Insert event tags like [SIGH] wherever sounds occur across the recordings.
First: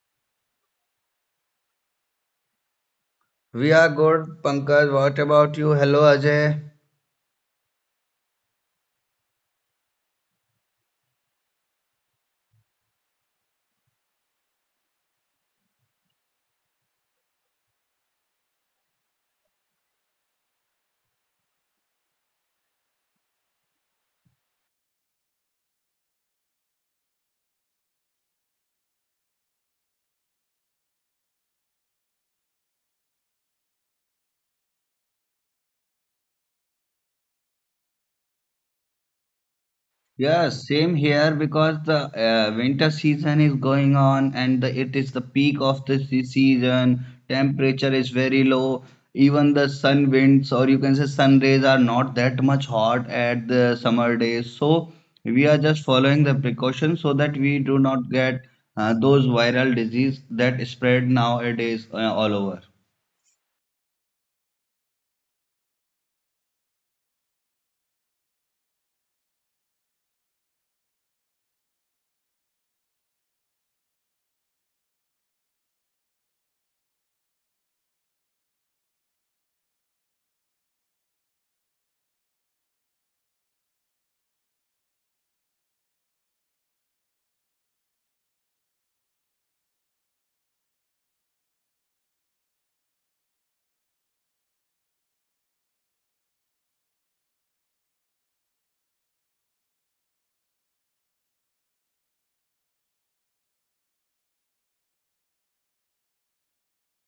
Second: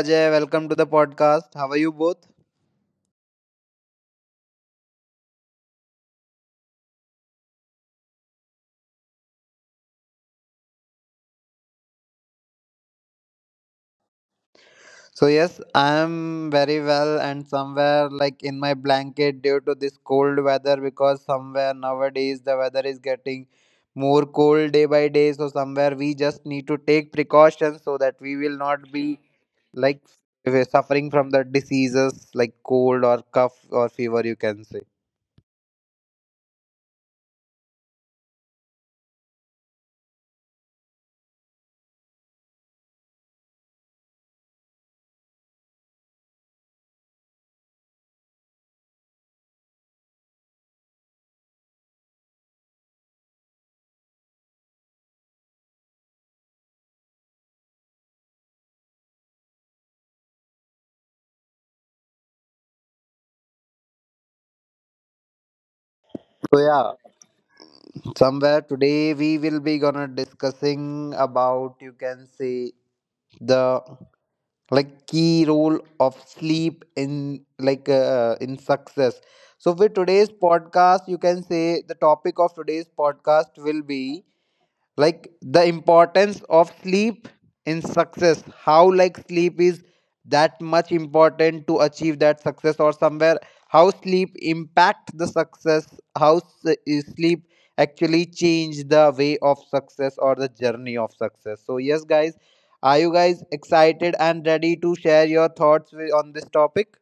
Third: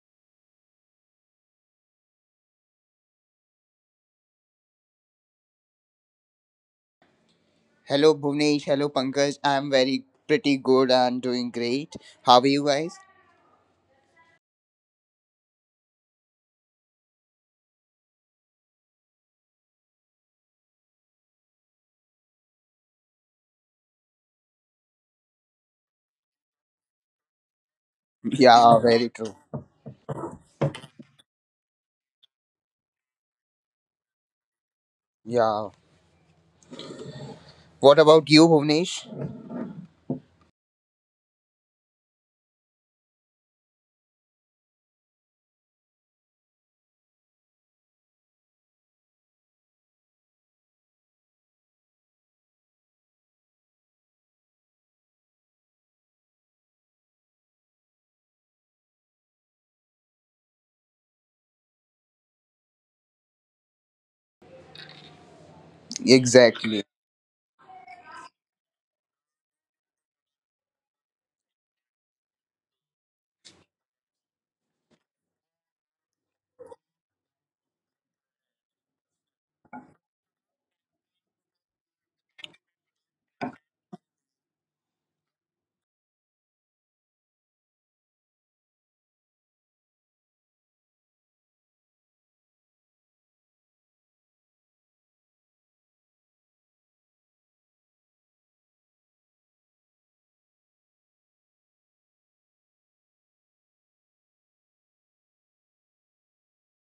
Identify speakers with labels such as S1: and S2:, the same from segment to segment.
S1: Ajay. Welcome to the podcast. How are you both?
S2: We are good, Pankaj. What about you? Hello, Ajay.
S3: Hello, Bhuvnesh. Hello, Pankaj. I'm very pretty good and doing great. How are you guys?
S1: So, yes, I am very well and somewhere like in my blanket due to this cold weather because somewhere nowadays the weather is getting more cold day by day. So, somewhere we just need to take precautions so that we will
S3: Yeah,
S1: not
S3: very
S1: be
S3: true.
S1: like we're suffering from the diseases like cold or cough or fever, you can say.
S3: Yeah. What about you, Bhuvnesh?
S2: Yeah, same here because the winter season is going on and it is the peak of the season. Temperature is very low. Even the sun winds, or you can say sun rays, are not that much hot at the summer days. So we are just following the precautions so that we do not get those viral disease that spread nowadays all over.
S1: So, yeah,
S3: Exactly.
S1: somewhere today we will be gonna discussing about you can say the like key role of sleep in in success. So with today's podcast you can say the topic of today's podcast will be like the importance of sleep in success, how like sleep is that much important to achieve that success, or somewhere how sleep impact the success, is sleep actually change the way of success or the journey of success. So yes guys, are you guys excited and ready to share your thoughts on this topic?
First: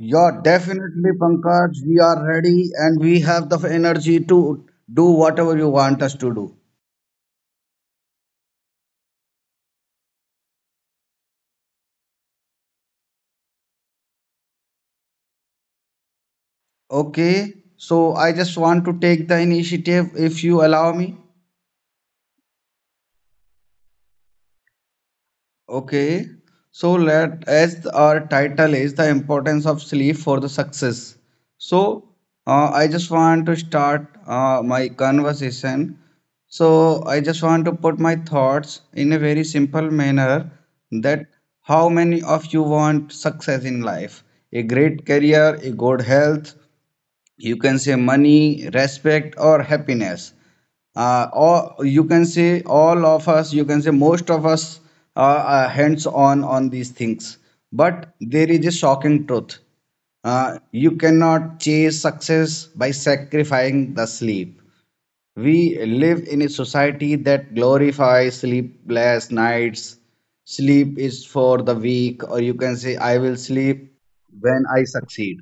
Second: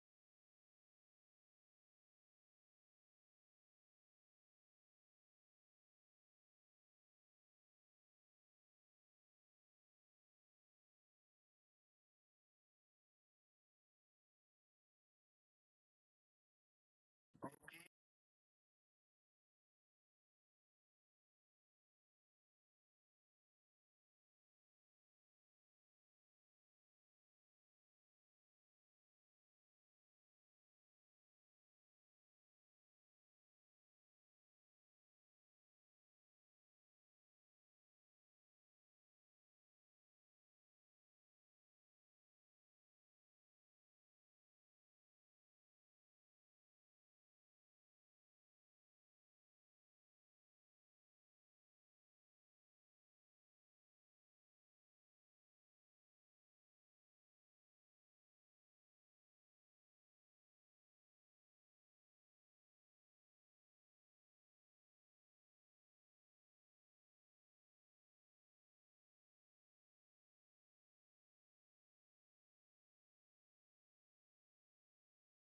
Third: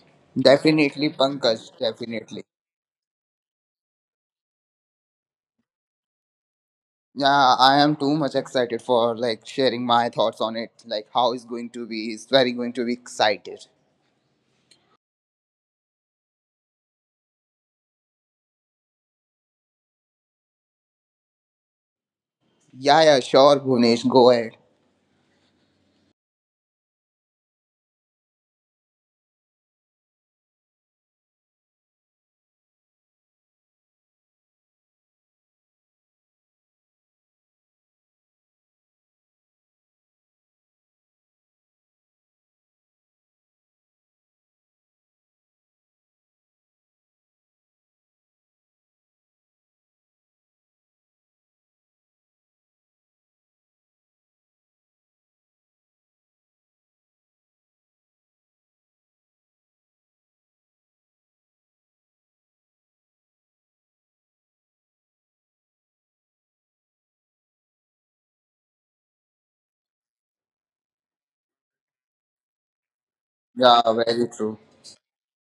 S2: Yeah,
S3: Definitely,
S2: definitely,
S3: Pankaj.
S2: Pankaj. We are
S3: Definitely.
S2: ready and we have the energy to do whatever you want us to do.
S3: Yeah, I am too much excited for like sharing my thoughts on it. Like, how is going to be? Is very going to be excited.
S2: Okay, so I just want to take the initiative if you allow me.
S3: Yeah, sure, Bhuvnesh. Go ahead.
S2: Okay, so let as our title is the importance of sleep for the success. So I just want to start my conversation. So I just want to put my thoughts in a very simple manner that how many of you want success in life? A great career, a good health, you can say money, respect, or happiness, or you can say all of us, you can say most of us are hands on these things, but there is a shocking truth. Uh, you cannot chase success by sacrificing the sleep. We live in a society that glorifies sleepless nights. Sleep is for the weak, or you can say, I will sleep
S3: Yeah, very true.
S2: when I succeed.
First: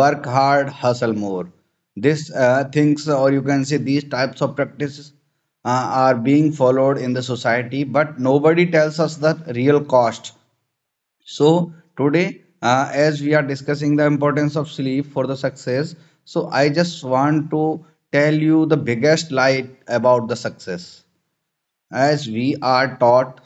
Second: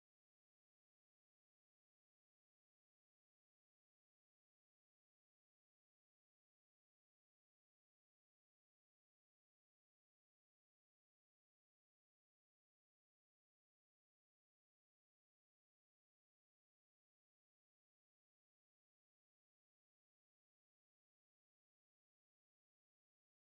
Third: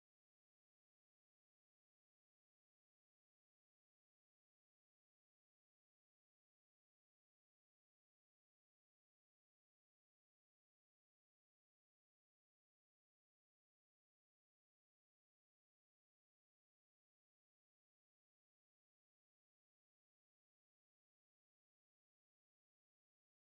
S2: Work hard, hustle more. This things, or you can say these types of practices, are being followed in the society, but nobody tells us the real cost. So today, as we are discussing the importance of sleep for the success, so I just want to tell you the biggest lie about the success. As we are taught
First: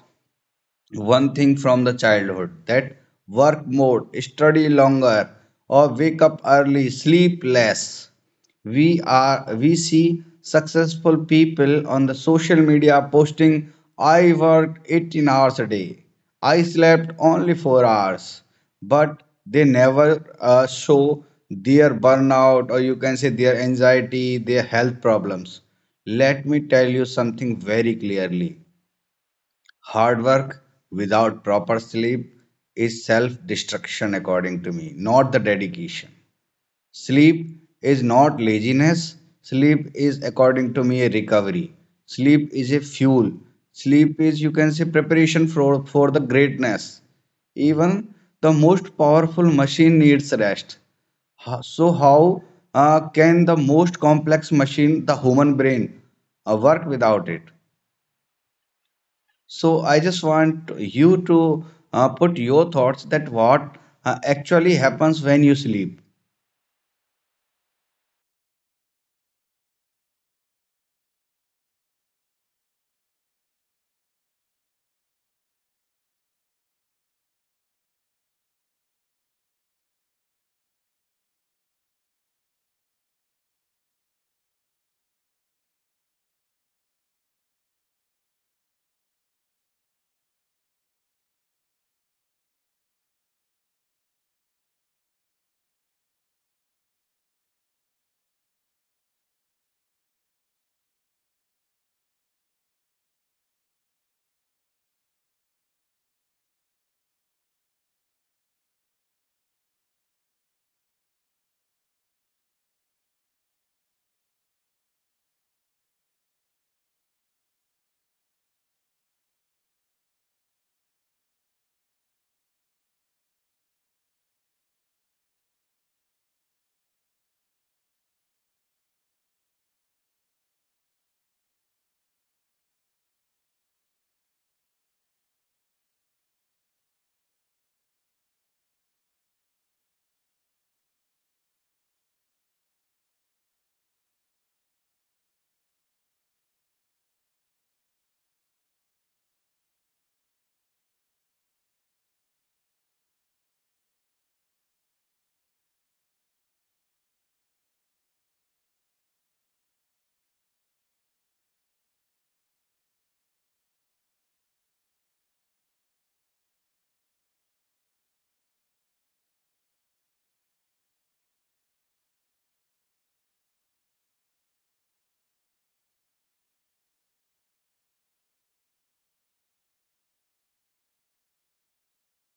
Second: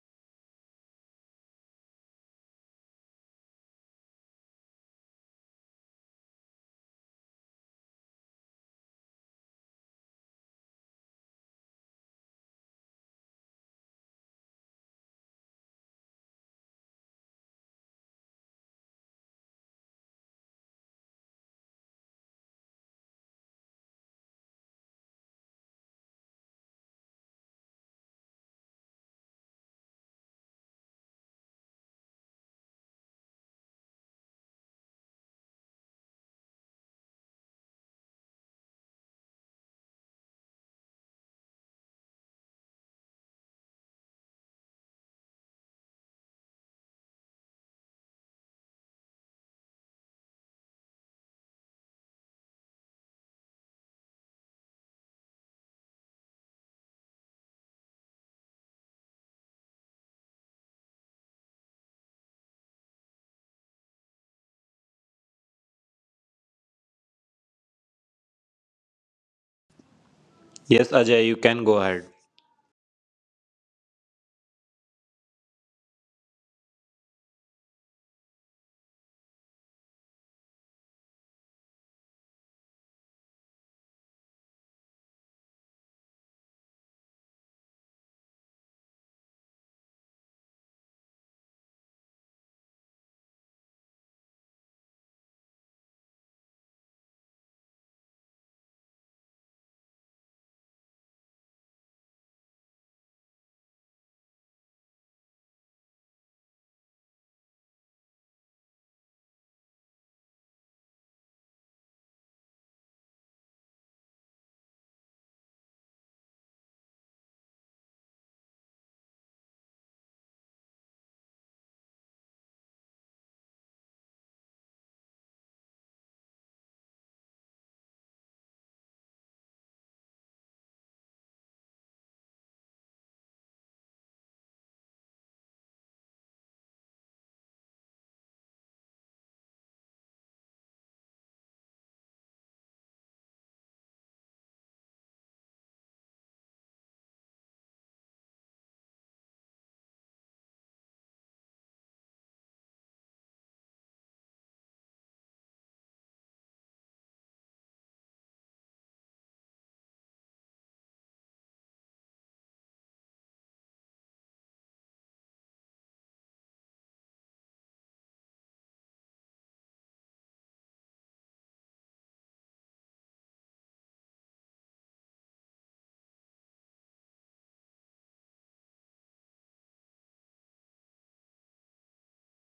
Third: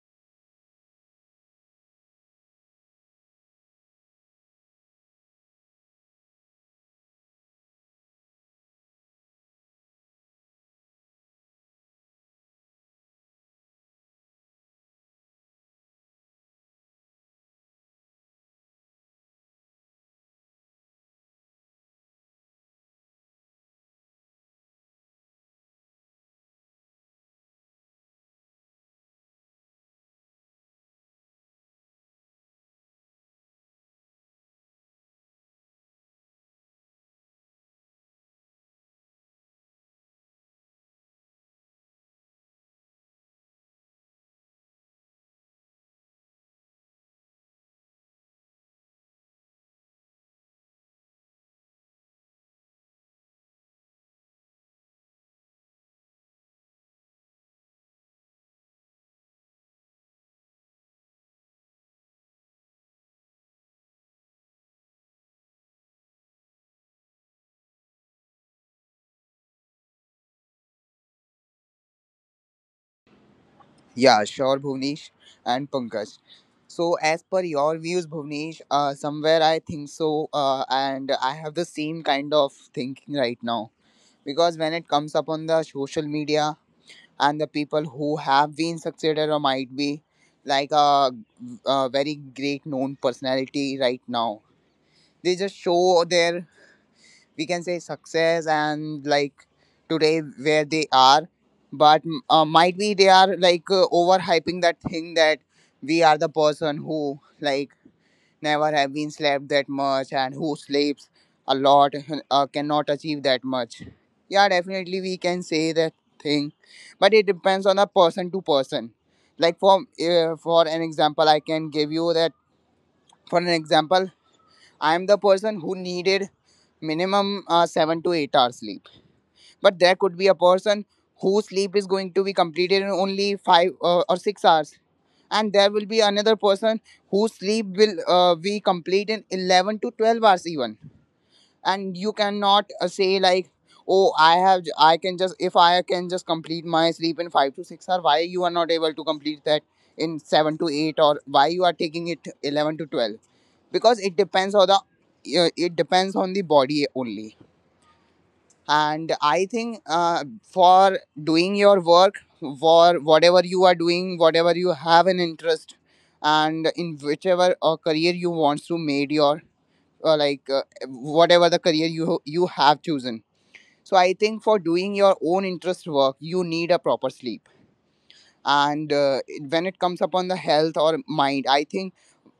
S2: one thing from the childhood, that work more, study longer, or wake up early, sleep less. We see successful people on the social media posting, I worked 18 hours a day. I slept only 4 hours. But they never show their burnout, or you can say their anxiety, their health problems. Let me tell you something very clearly. Hard work without proper sleep is self destruction, according to me, not the dedication. Sleep is not laziness. Sleep is, according to me, a recovery. Sleep is a fuel. Sleep is, you can say, preparation for the greatness. Even the most powerful machine needs rest. So how can the most complex machine, the human brain, work without it? So I just want you to put your thoughts that what actually happens when you sleep.
S3: Yeah, sure, Bhuvnesh and Pankaj. So, as per your views, Bhuvnesh, somewhere I think so, and I have the same kind of thinking right now. Because when it comes up on the social media and the people who have been succeeded or might be like a very great known personality right now, they just show their we can say success and like today where they are but might be they are like overhyping that thing that we are the person who like never have been slept that much and who sleeps a lot cannot achieve that much. Yeah, definitely we can say that thing, but it depends on a person to person. Like for an example I can give you that. For an example, I am the person who needed minimum 7 to 8 hours sleep, but there could be a person whose sleep is going to be completed in only 5 or 6 hours, and there will be another person whose sleep will be complete in 11 to 12 hours even. And you cannot say like, "Oh, I can just if I can just complete my sleep in 5 to 6 hours." Why you are not able to complete that in 7 to 8, or why you are taking it 11 to 12? Because it depends on the it depends on the body only. And I think for doing your work, for whatever you are doing, whatever you have an interest, and in whichever career you want to made your uh, like uh, whatever the career you have chosen. So I think for doing your own interest work, you need a proper sleep. And when it comes upon the health or mind, I think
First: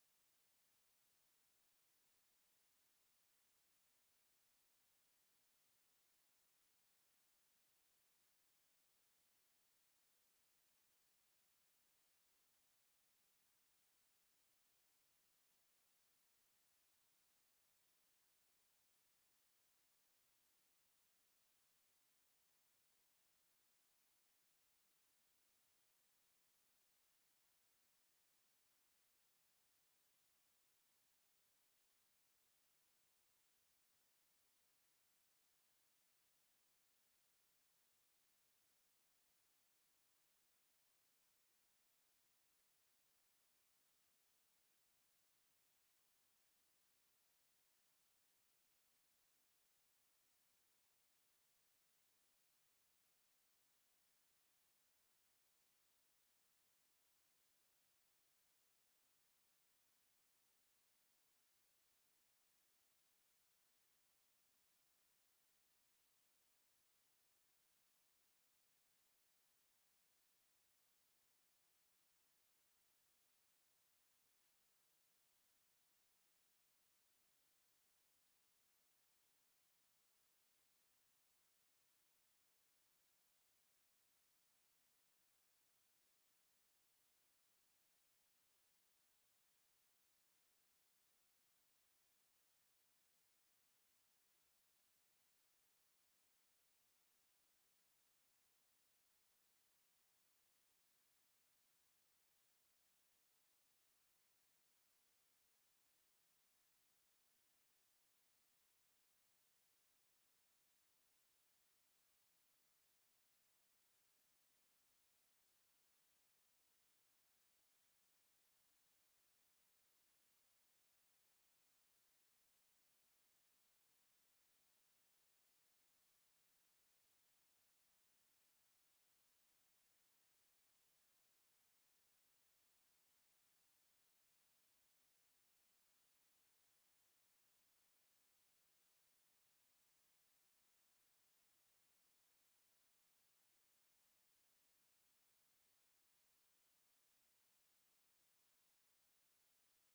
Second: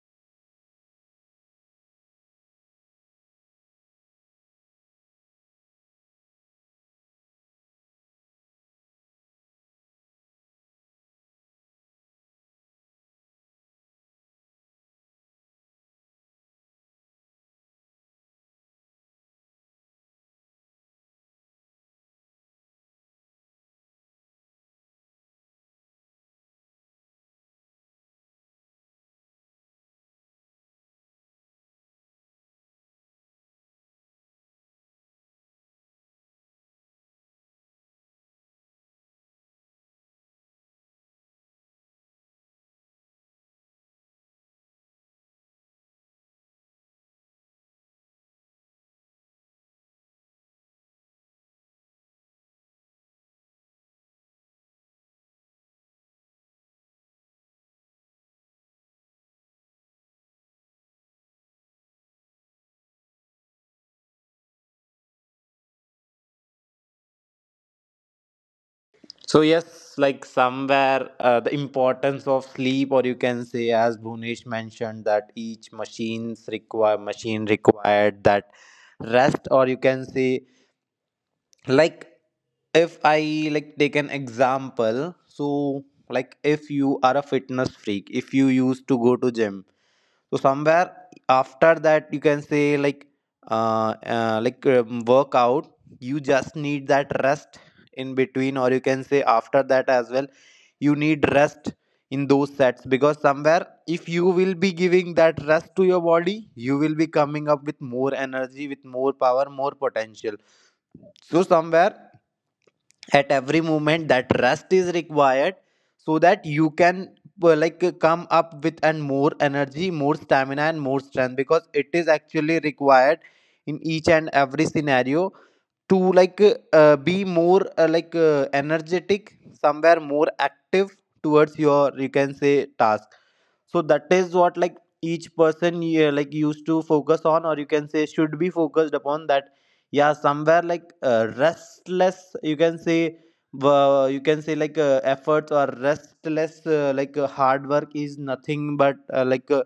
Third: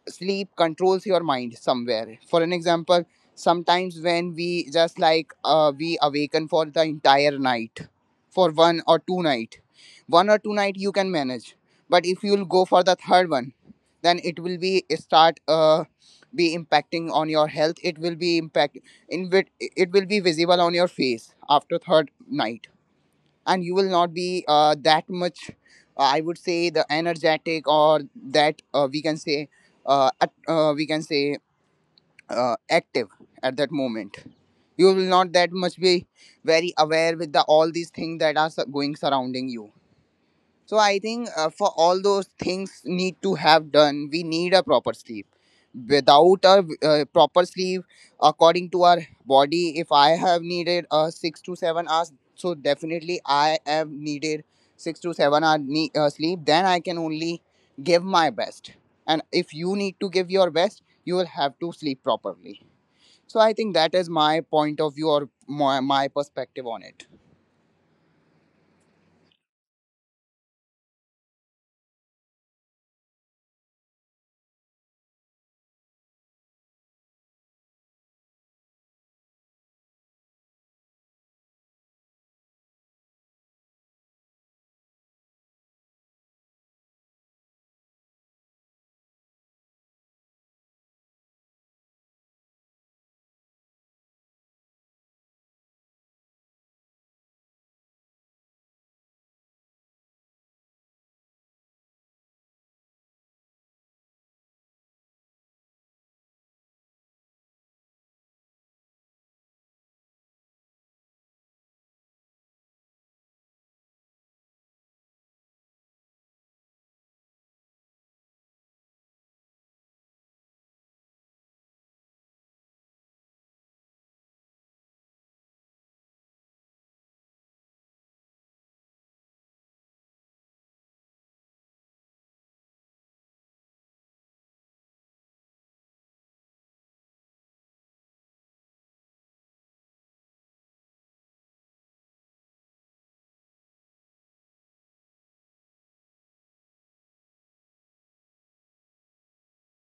S3: sleep controls your mind somewhere. For an example, sometimes when we just like we awaken for the entire night, for one or two night, one or two night you can manage. But if you'll go for the third one, then it will be start be impacting on your health. It will be impact in it will be visible on your face after third night. And you will not be that much I would say the energetic, or that we can say we can say active at that moment. You will not that much be very aware with the all these things that are going surrounding you. So I think for all those things need to have done, we need a proper sleep. Without a proper sleep, according to our body, if I have needed 6 to 7 hours, so definitely I have needed 6 to 7 hour sleep. Then I can only give my best. And if you need to give your best, you will have to sleep properly. So I think that is my point of view, or my perspective on it.
S1: So yes, like somewhere the importance of sleep, or you can say, as Bhunesh mentioned, that each machine required that rest, or you can say, like if I like take an example, so like if you are a fitness freak, if you used to go to gym, so somewhere after that you can say workout you just need that rest in between, or you can say after that as well you need rest in those sets, because somewhere if you will be giving that rest to your body, you will be coming up with more energy, with more power, more potential. So somewhere at every moment that rest is required, so that you can come up with and more energy, more stamina and more strength, because it is actually required in each and every scenario to like be more energetic, somewhere more active towards your you can say task. So that is what like each person yeah, like used to focus on, or you can say should be focused upon that. Yeah, somewhere restless you can say efforts or restless hard work is nothing but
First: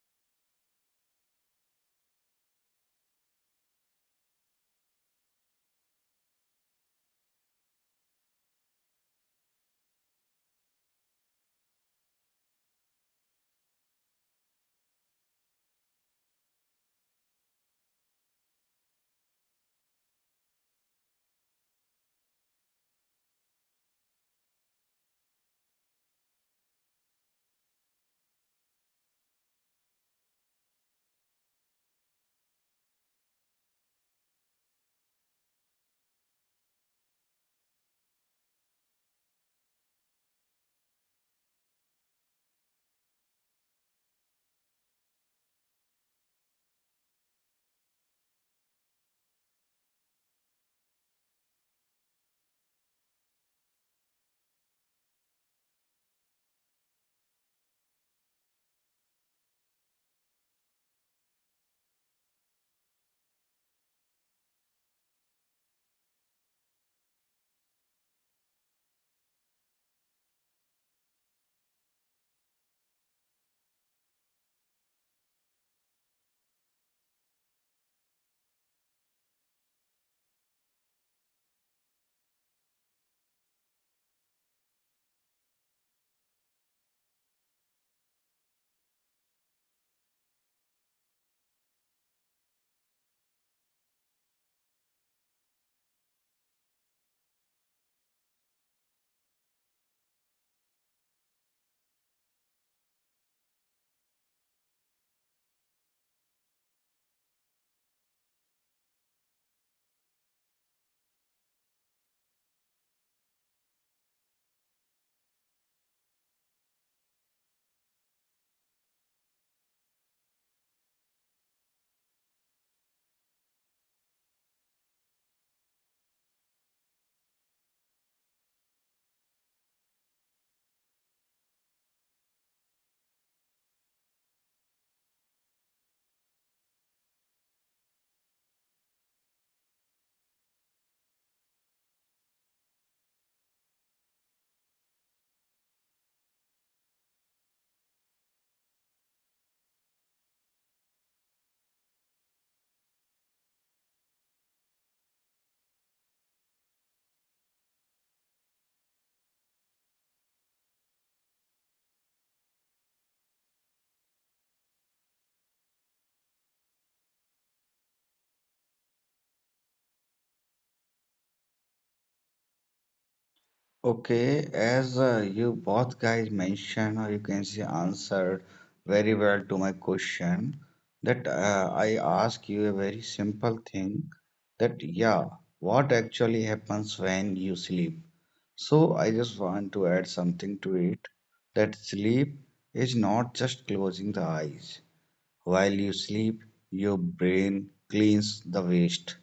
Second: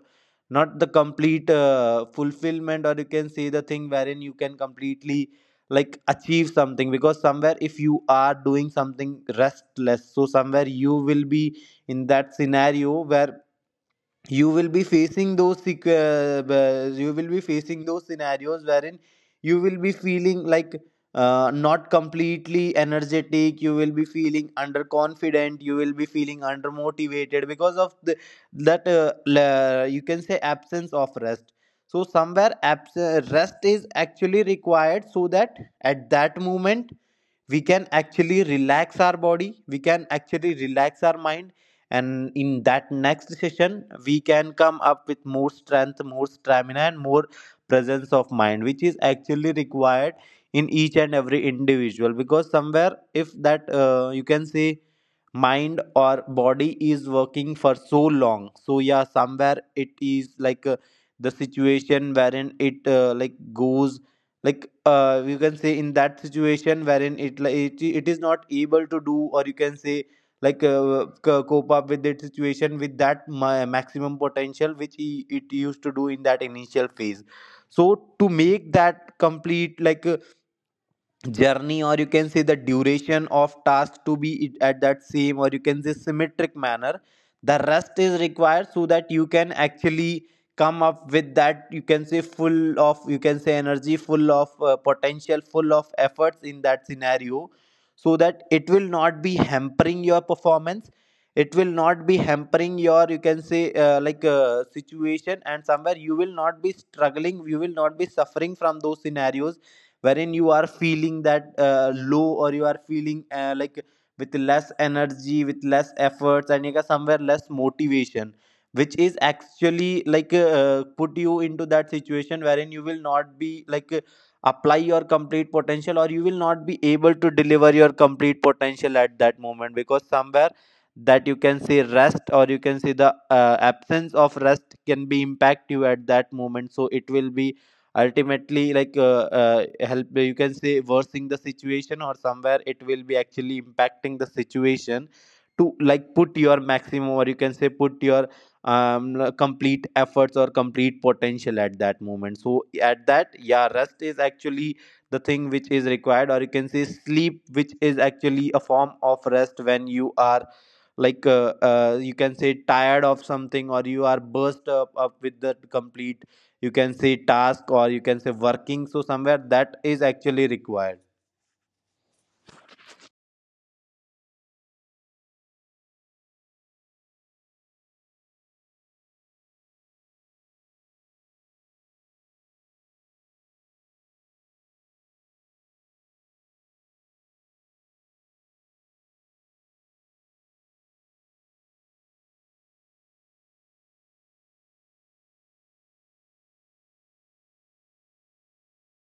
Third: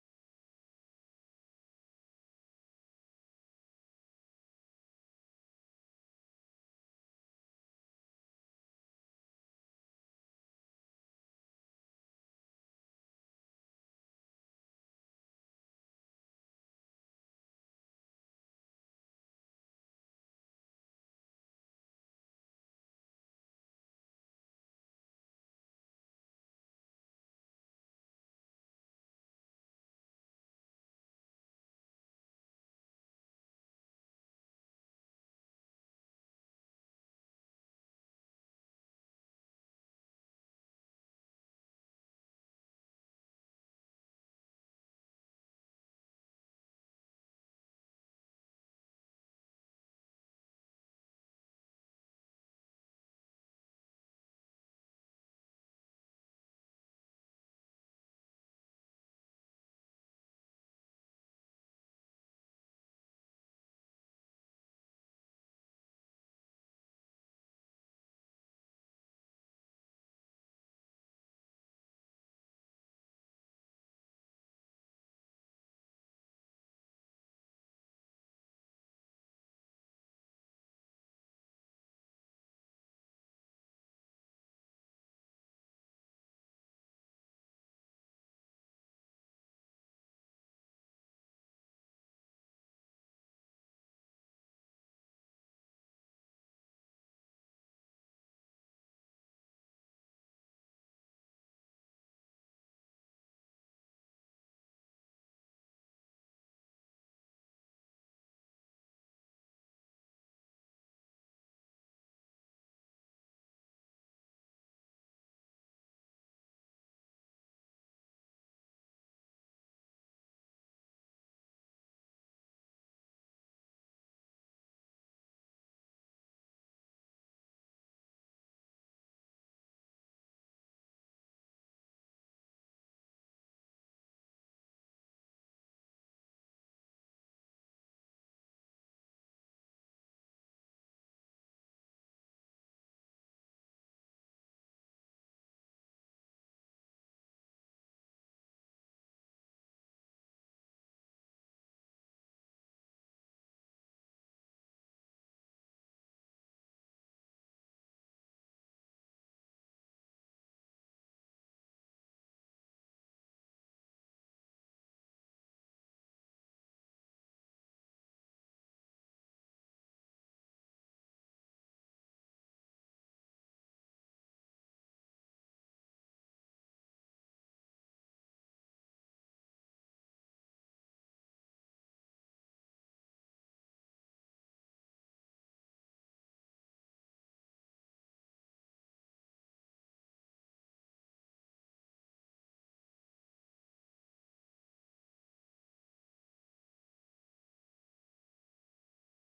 S1: not the complete fulfillment, or you can say the thing wherein you can completely like achieve something, because somewhere if you are doing something restless, so somewhere you will be in that scenario where you will be facing those you will be facing those scenarios wherein you will be feeling like not completely energetic, you will be feeling underconfident, you will be feeling undermotivated because of the you can say absence of rest. So somewhere rest is actually required so that at that moment we can actually relax our body, we can actually relax our mind, and in that next session we can come up with more strength, more stamina and more presence of mind, which is actually required in each and every individual. Because somewhere if that you can say mind or body is working for so long, so yeah somewhere it is the situation wherein it like goes you can say in that situation wherein it is not able to do, or you can say cope up with that situation with that maximum potential which it used to do in that initial phase. So to make that complete journey, or you can say the duration of task to be at that same, or you can say symmetric manner, the rest is required so that you can actually come up with that you can say full of you can say energy, full of potential, full of efforts in that scenario, so that it will not be hampering your performance, it will not be hampering your you can say situation, and somewhere you will not be struggling, you will not be suffering from those scenarios wherein you are feeling that low, or you are feeling like with less energy, with less efforts, and you got somewhere less motivation, which is actually put you into that situation wherein you will not be apply your complete potential, or you will not be able to deliver your complete potential at that moment, because somewhere that you can say rest, or you can say the absence of rest can be impact you at that moment. So it will be ultimately help you can say worsening the situation, or somewhere it will be actually impacting the situation to like put your maximum, or you can say put your complete efforts or complete potential at that moment. So at that, yeah, rest is actually the thing which is required, or you can say sleep, which is actually a form of rest when you are you can say tired of something, or you are burst up with the complete you can say task, or you can say working, so somewhere that is actually required.
S2: Okay, as you both guys mentioned, or you can say answered very well to my question, that I ask you a very simple thing, that yeah, what actually happens when you sleep? So I just want to add something to it, that sleep is not just closing the eyes. While you sleep, your brain cleans the waste,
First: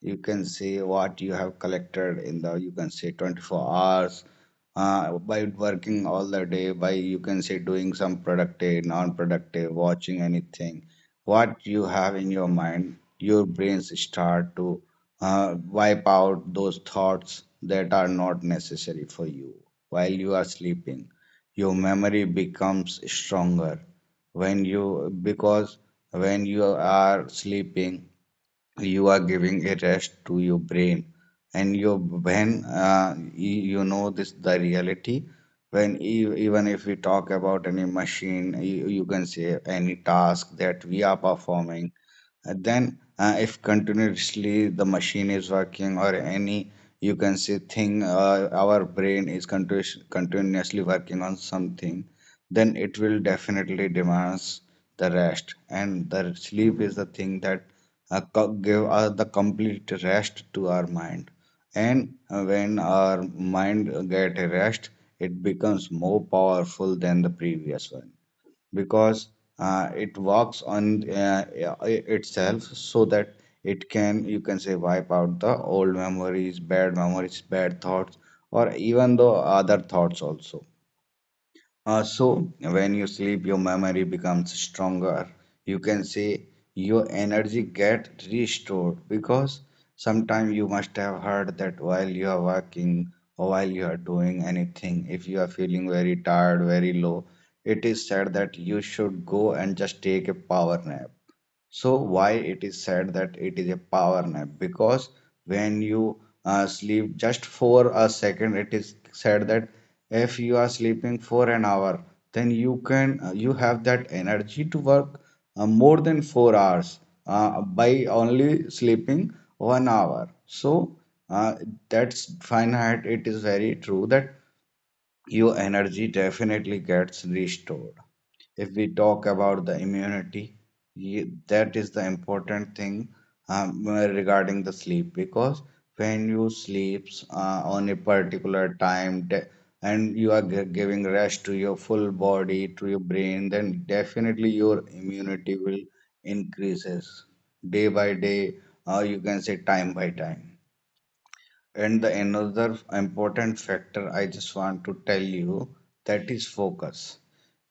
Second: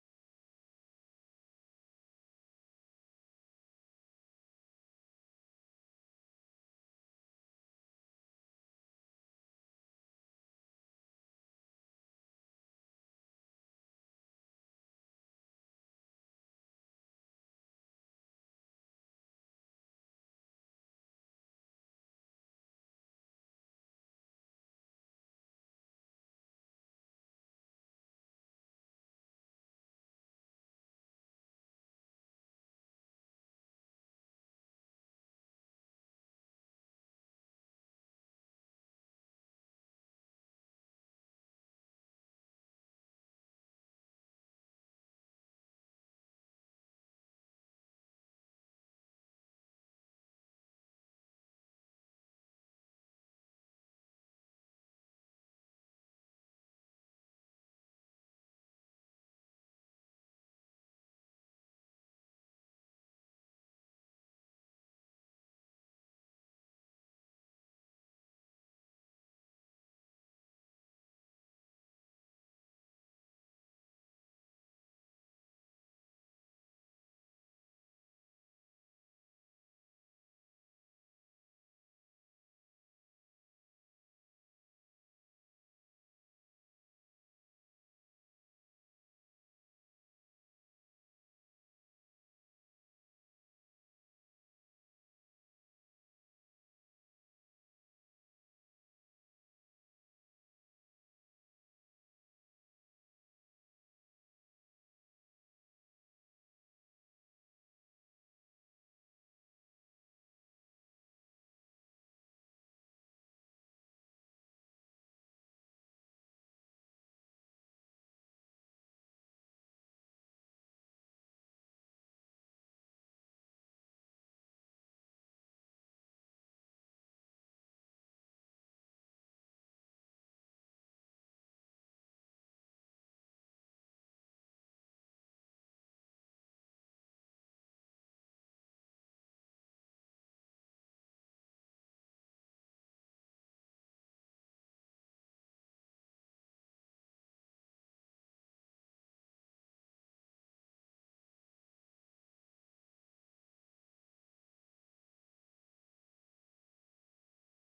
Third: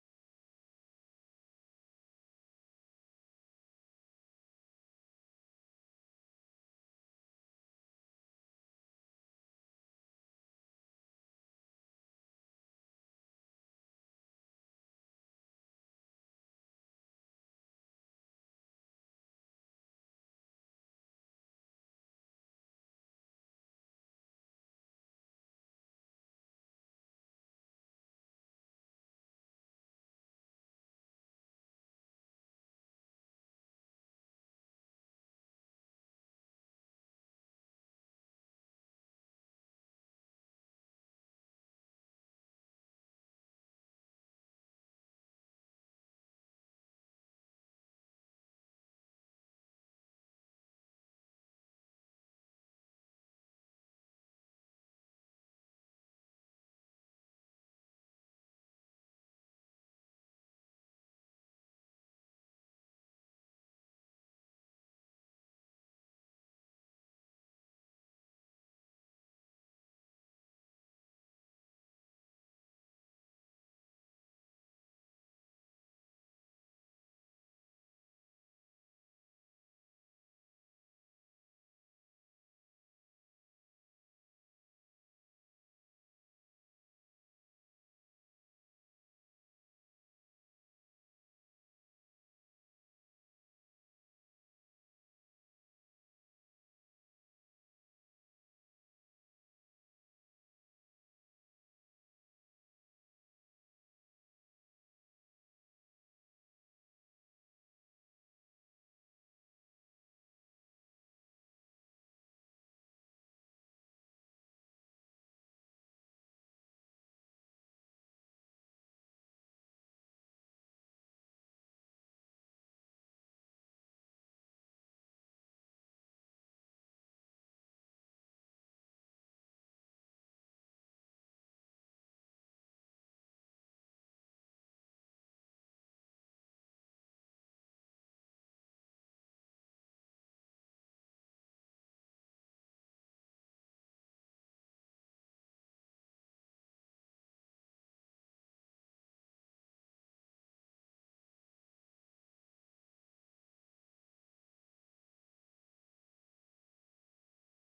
S2: you can say what you have collected in the, you can say, 24 hours, by working all the day, by, you can say, doing some productive, non-productive, watching anything. What you have in your mind, your brains start to wipe out those thoughts that are not necessary for you. While you are sleeping, your memory becomes stronger. When you, because when you are sleeping, you are giving a rest to your brain, and your when you know this the reality. When even if we talk about any machine, you can say any task that we are performing, then if continuously the machine is working, or any, you can say thing, our brain is continuously working on something, then it will definitely demands the rest, and the sleep is the thing that give the complete rest to our mind. And when our mind get a rest, it becomes more powerful than the previous one, because it works on itself, so that it can, you can say, wipe out the old memories, bad memories, bad thoughts, or even the other thoughts also. So when you sleep, your memory becomes stronger. You can say your energy get restored, because sometimes you must have heard that while you are working, or while you are doing anything, if you are feeling very tired, very low, it is said that you should go and just take a power nap. So why it is said that it is a power nap? Because when you sleep just for a second, it is said that if you are sleeping for an hour, then you can you have that energy to work more than 4 hours, by only sleeping 1 hour. So uh, that's finite. It is very true that your energy definitely gets restored. If we talk about the immunity, that is the important thing regarding the sleep, because when you sleeps on a particular time and you are giving rest to your full body, to your brain, then definitely your immunity will increases day by day, or you can say time by time. And the another important factor I just want to tell you, that is focus.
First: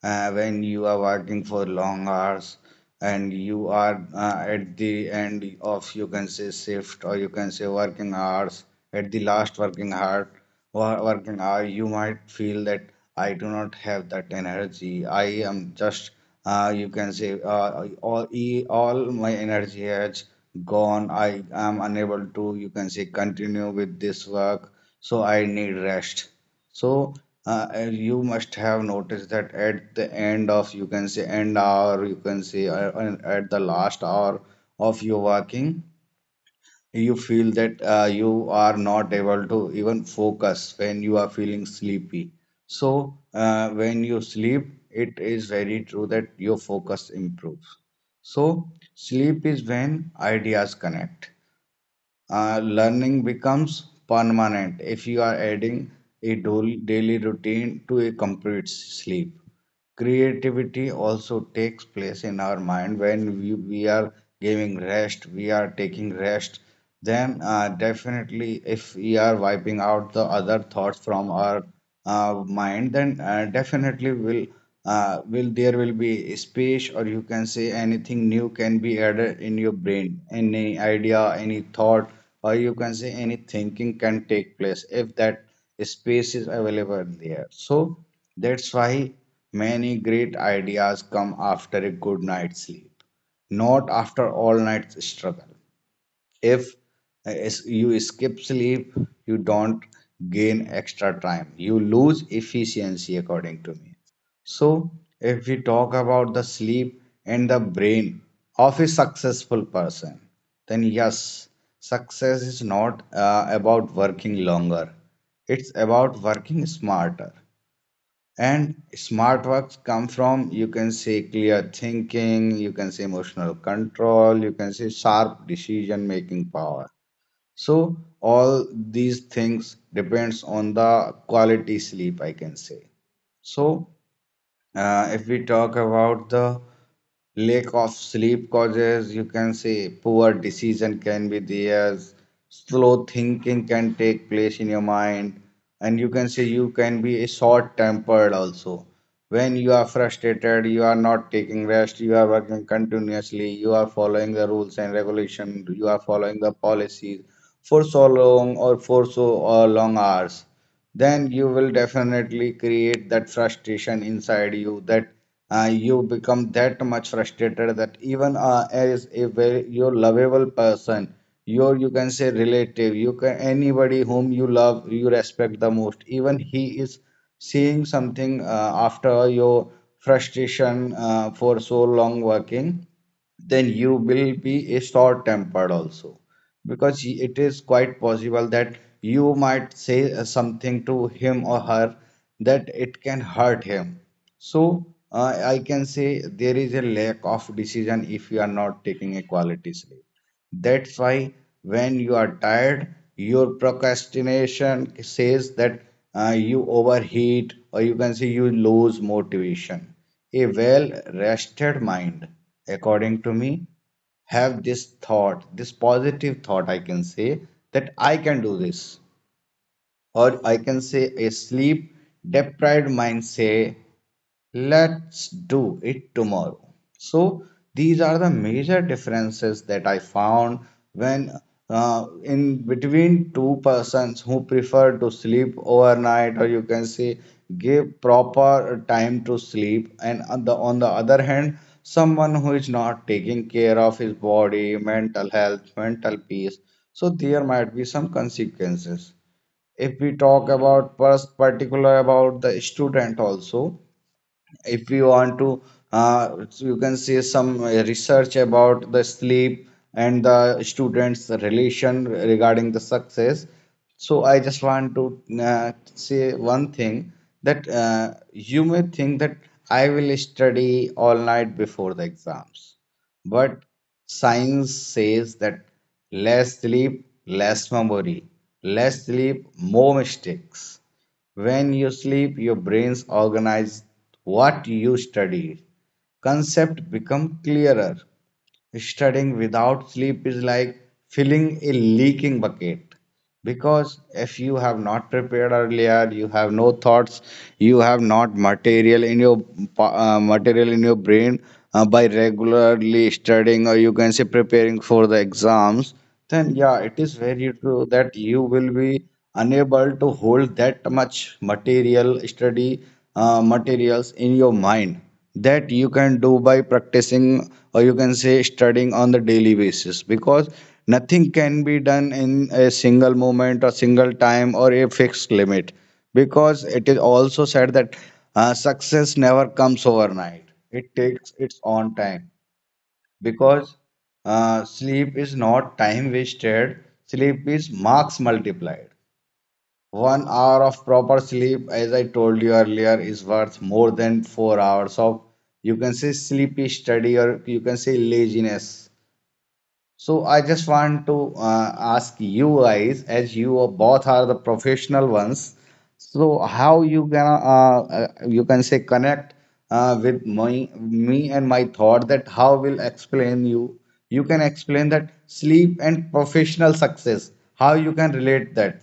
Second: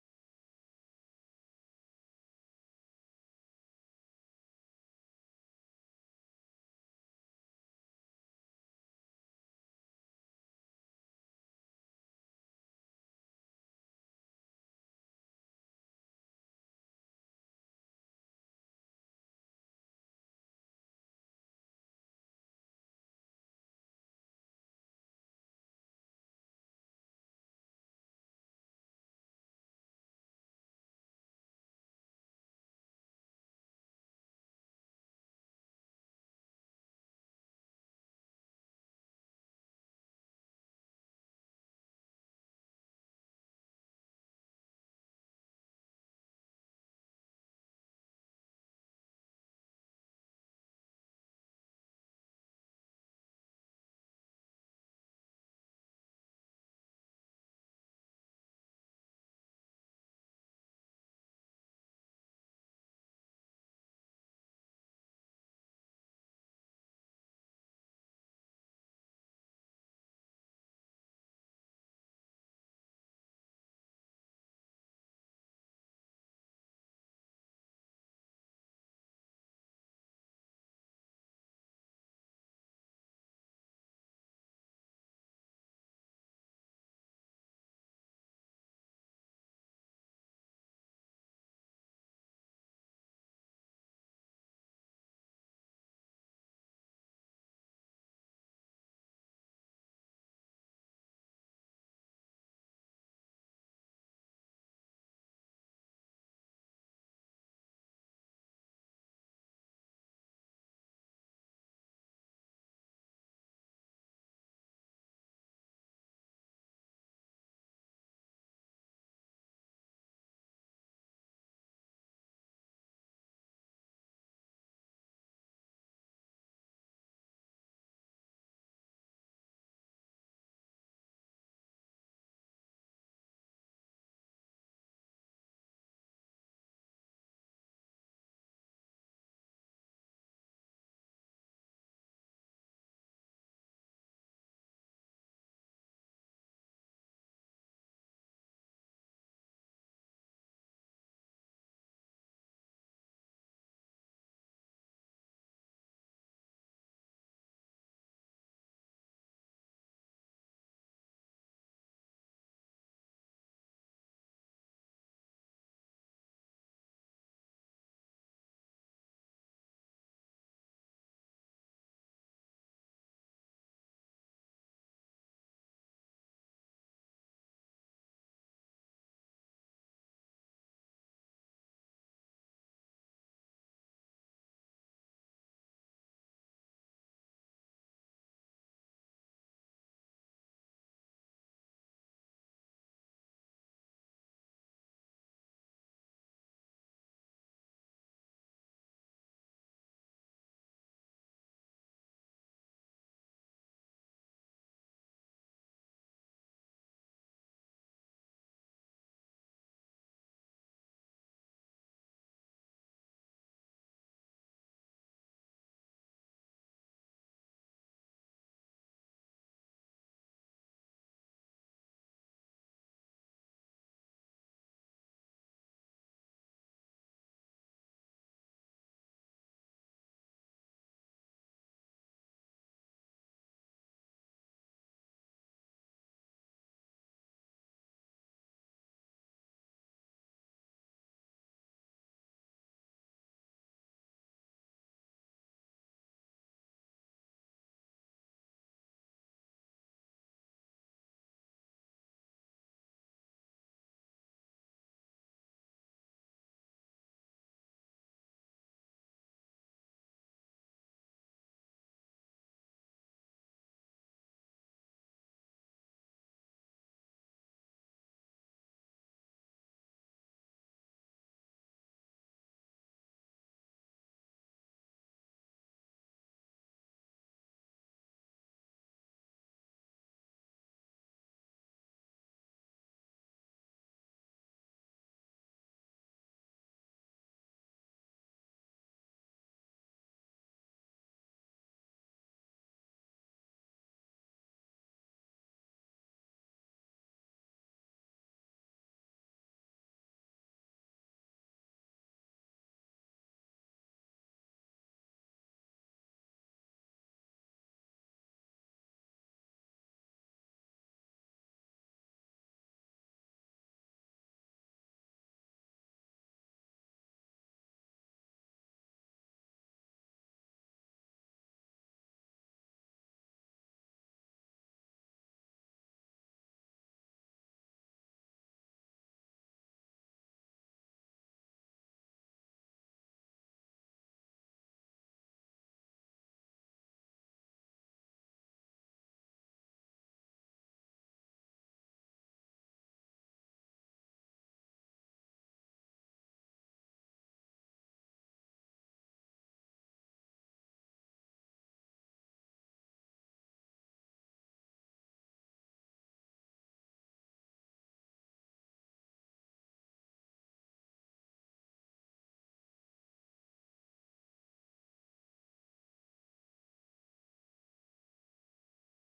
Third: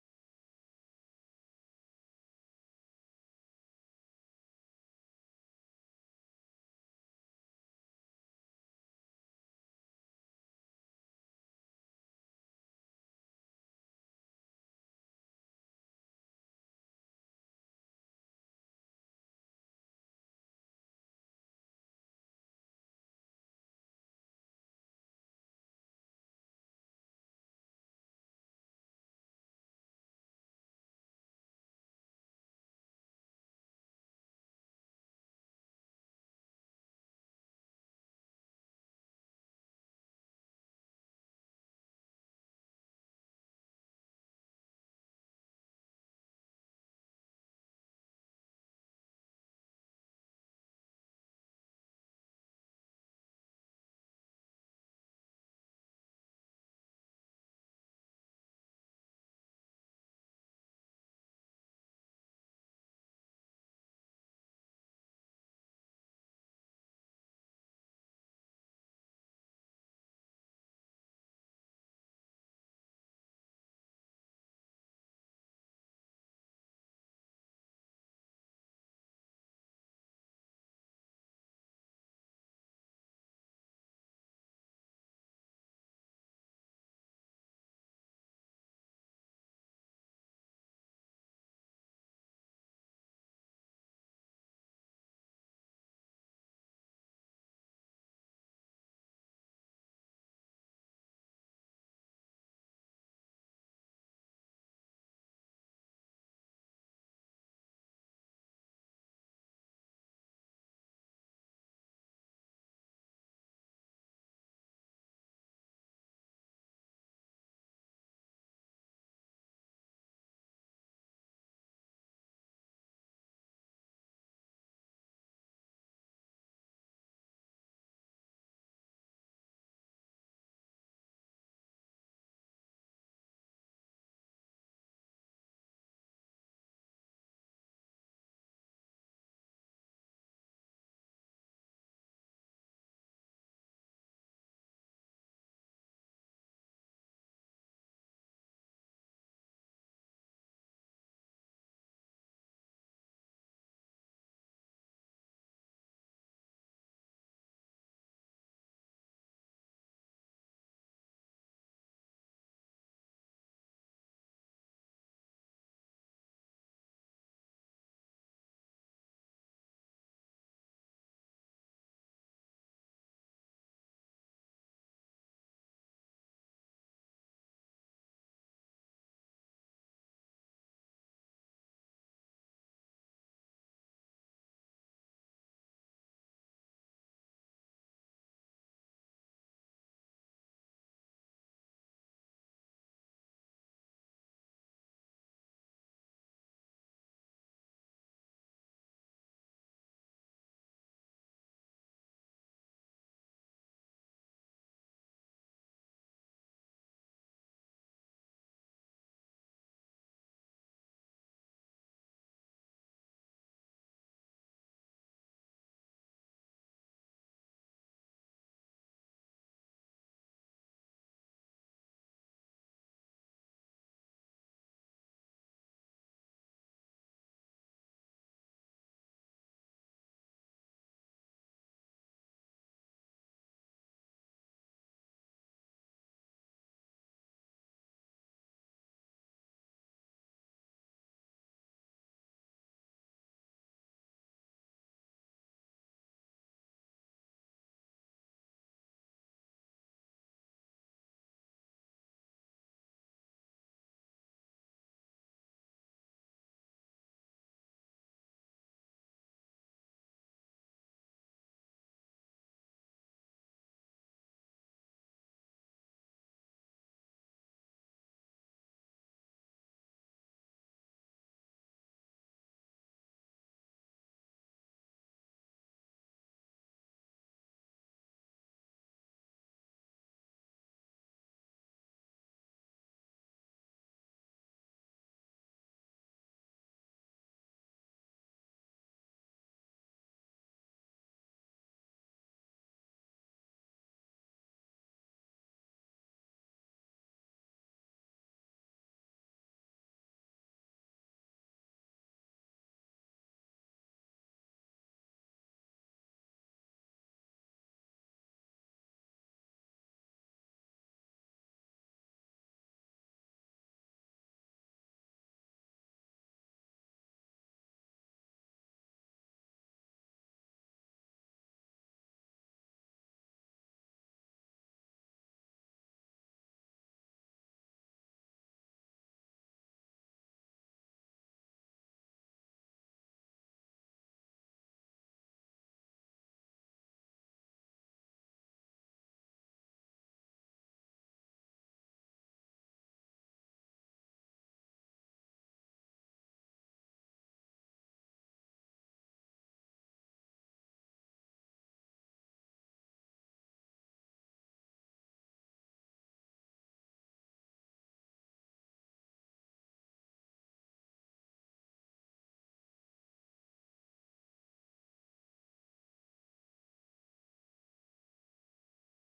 S2: Uh, when you are working for long hours, and you are at the end of, you can say, shift, or you can say working hours, at the last working hour, working hour, you might feel that I do not have that energy. I am just you can say, all all my energy has gone. I am unable to, you can say, continue with this work, so I need rest. So uh, you must have noticed that at the end of, you can say, end hour, you can say, at the last hour of your working, you feel that you are not able to even focus when you are feeling sleepy. So when you sleep, it is very true that your focus improves. So sleep is when ideas connect, learning becomes permanent if you are adding a daily routine to a complete sleep. Creativity also takes place in our mind when we are giving rest, we are taking rest, then definitely if we are wiping out the other thoughts from our mind, then definitely will will, there will be a space, or you can say anything new can be added in your brain, any idea, any thought, or you can say any thinking can take place if that space is available there. So that's why many great ideas come after a good night's sleep, not after all night's struggle. If you skip sleep, you don't gain extra time. You lose efficiency, according to me. So if we talk about the sleep and the brain of a successful person, then yes, success is not about working longer, it's about working smarter. And smart works come from, you can say, clear thinking, you can say emotional control, you can say sharp decision making power. So all these things depends on the quality sleep, I can say. So if we talk about the lack of sleep causes, you can say, poor decision can be there, slow thinking can take place in your mind, and you can say you can be short tempered also. When you are frustrated, you are not taking rest, you are working continuously, you are following the rules and regulation, you are following the policies for so long or for so long hours, then you will definitely create that frustration inside you, that you become that much frustrated that even as a very your lovable person, your, you can say, relative, you can anybody whom you love, you respect the most, even he is seeing something after your frustration for so long working, then you will be a short tempered also, because it is quite possible that you might say something to him or her that it can hurt him. So I can say there is a lack of decision if you are not taking a quality sleep. That's why when you are tired, your procrastination says that you overheat, or you can say you lose motivation. A well rested mind, according to me, have this thought, this positive thought, I can say, that I can do this, or I can say a sleep deprived mind say, let's do it tomorrow. So these are the major differences that I found when, in between two persons who prefer to sleep overnight, or you can say give proper time to sleep, and on on the other hand, someone who is not taking care of his body, mental health, mental peace. So there might be some consequences. If we talk about first particular about the student also, if you want to you can see some research about the sleep and the students relation regarding the success, so I just want to say one thing that you may think that I will study all night before the exams, but science says that less sleep less memory, less sleep more mistakes. When you sleep, your brains organize what you study. Concept become clearer. Studying without sleep is like filling a leaking bucket, because if you have not prepared earlier, you have no thoughts, you have not material in your material in your brain by regularly studying or you can say preparing for the exams, then yeah, it is very true that you will be unable to hold that much material study materials in your mind that you can do by practicing or you can say studying on the daily basis, because nothing can be done in a single moment or single time or a fixed limit. Because it is also said that success never comes overnight, it takes its own time. Because sleep is not time wasted, sleep is marks multiplied. 1 hour of proper sleep, as I told you earlier, is worth more than 4 hours of, you can say, sleepy study or you can say laziness. So I just want to ask you guys, as you are- both are the professional ones, so how you can say connect with my me and my thought, that how will explain you? You can explain that sleep and professional success. How you can relate that?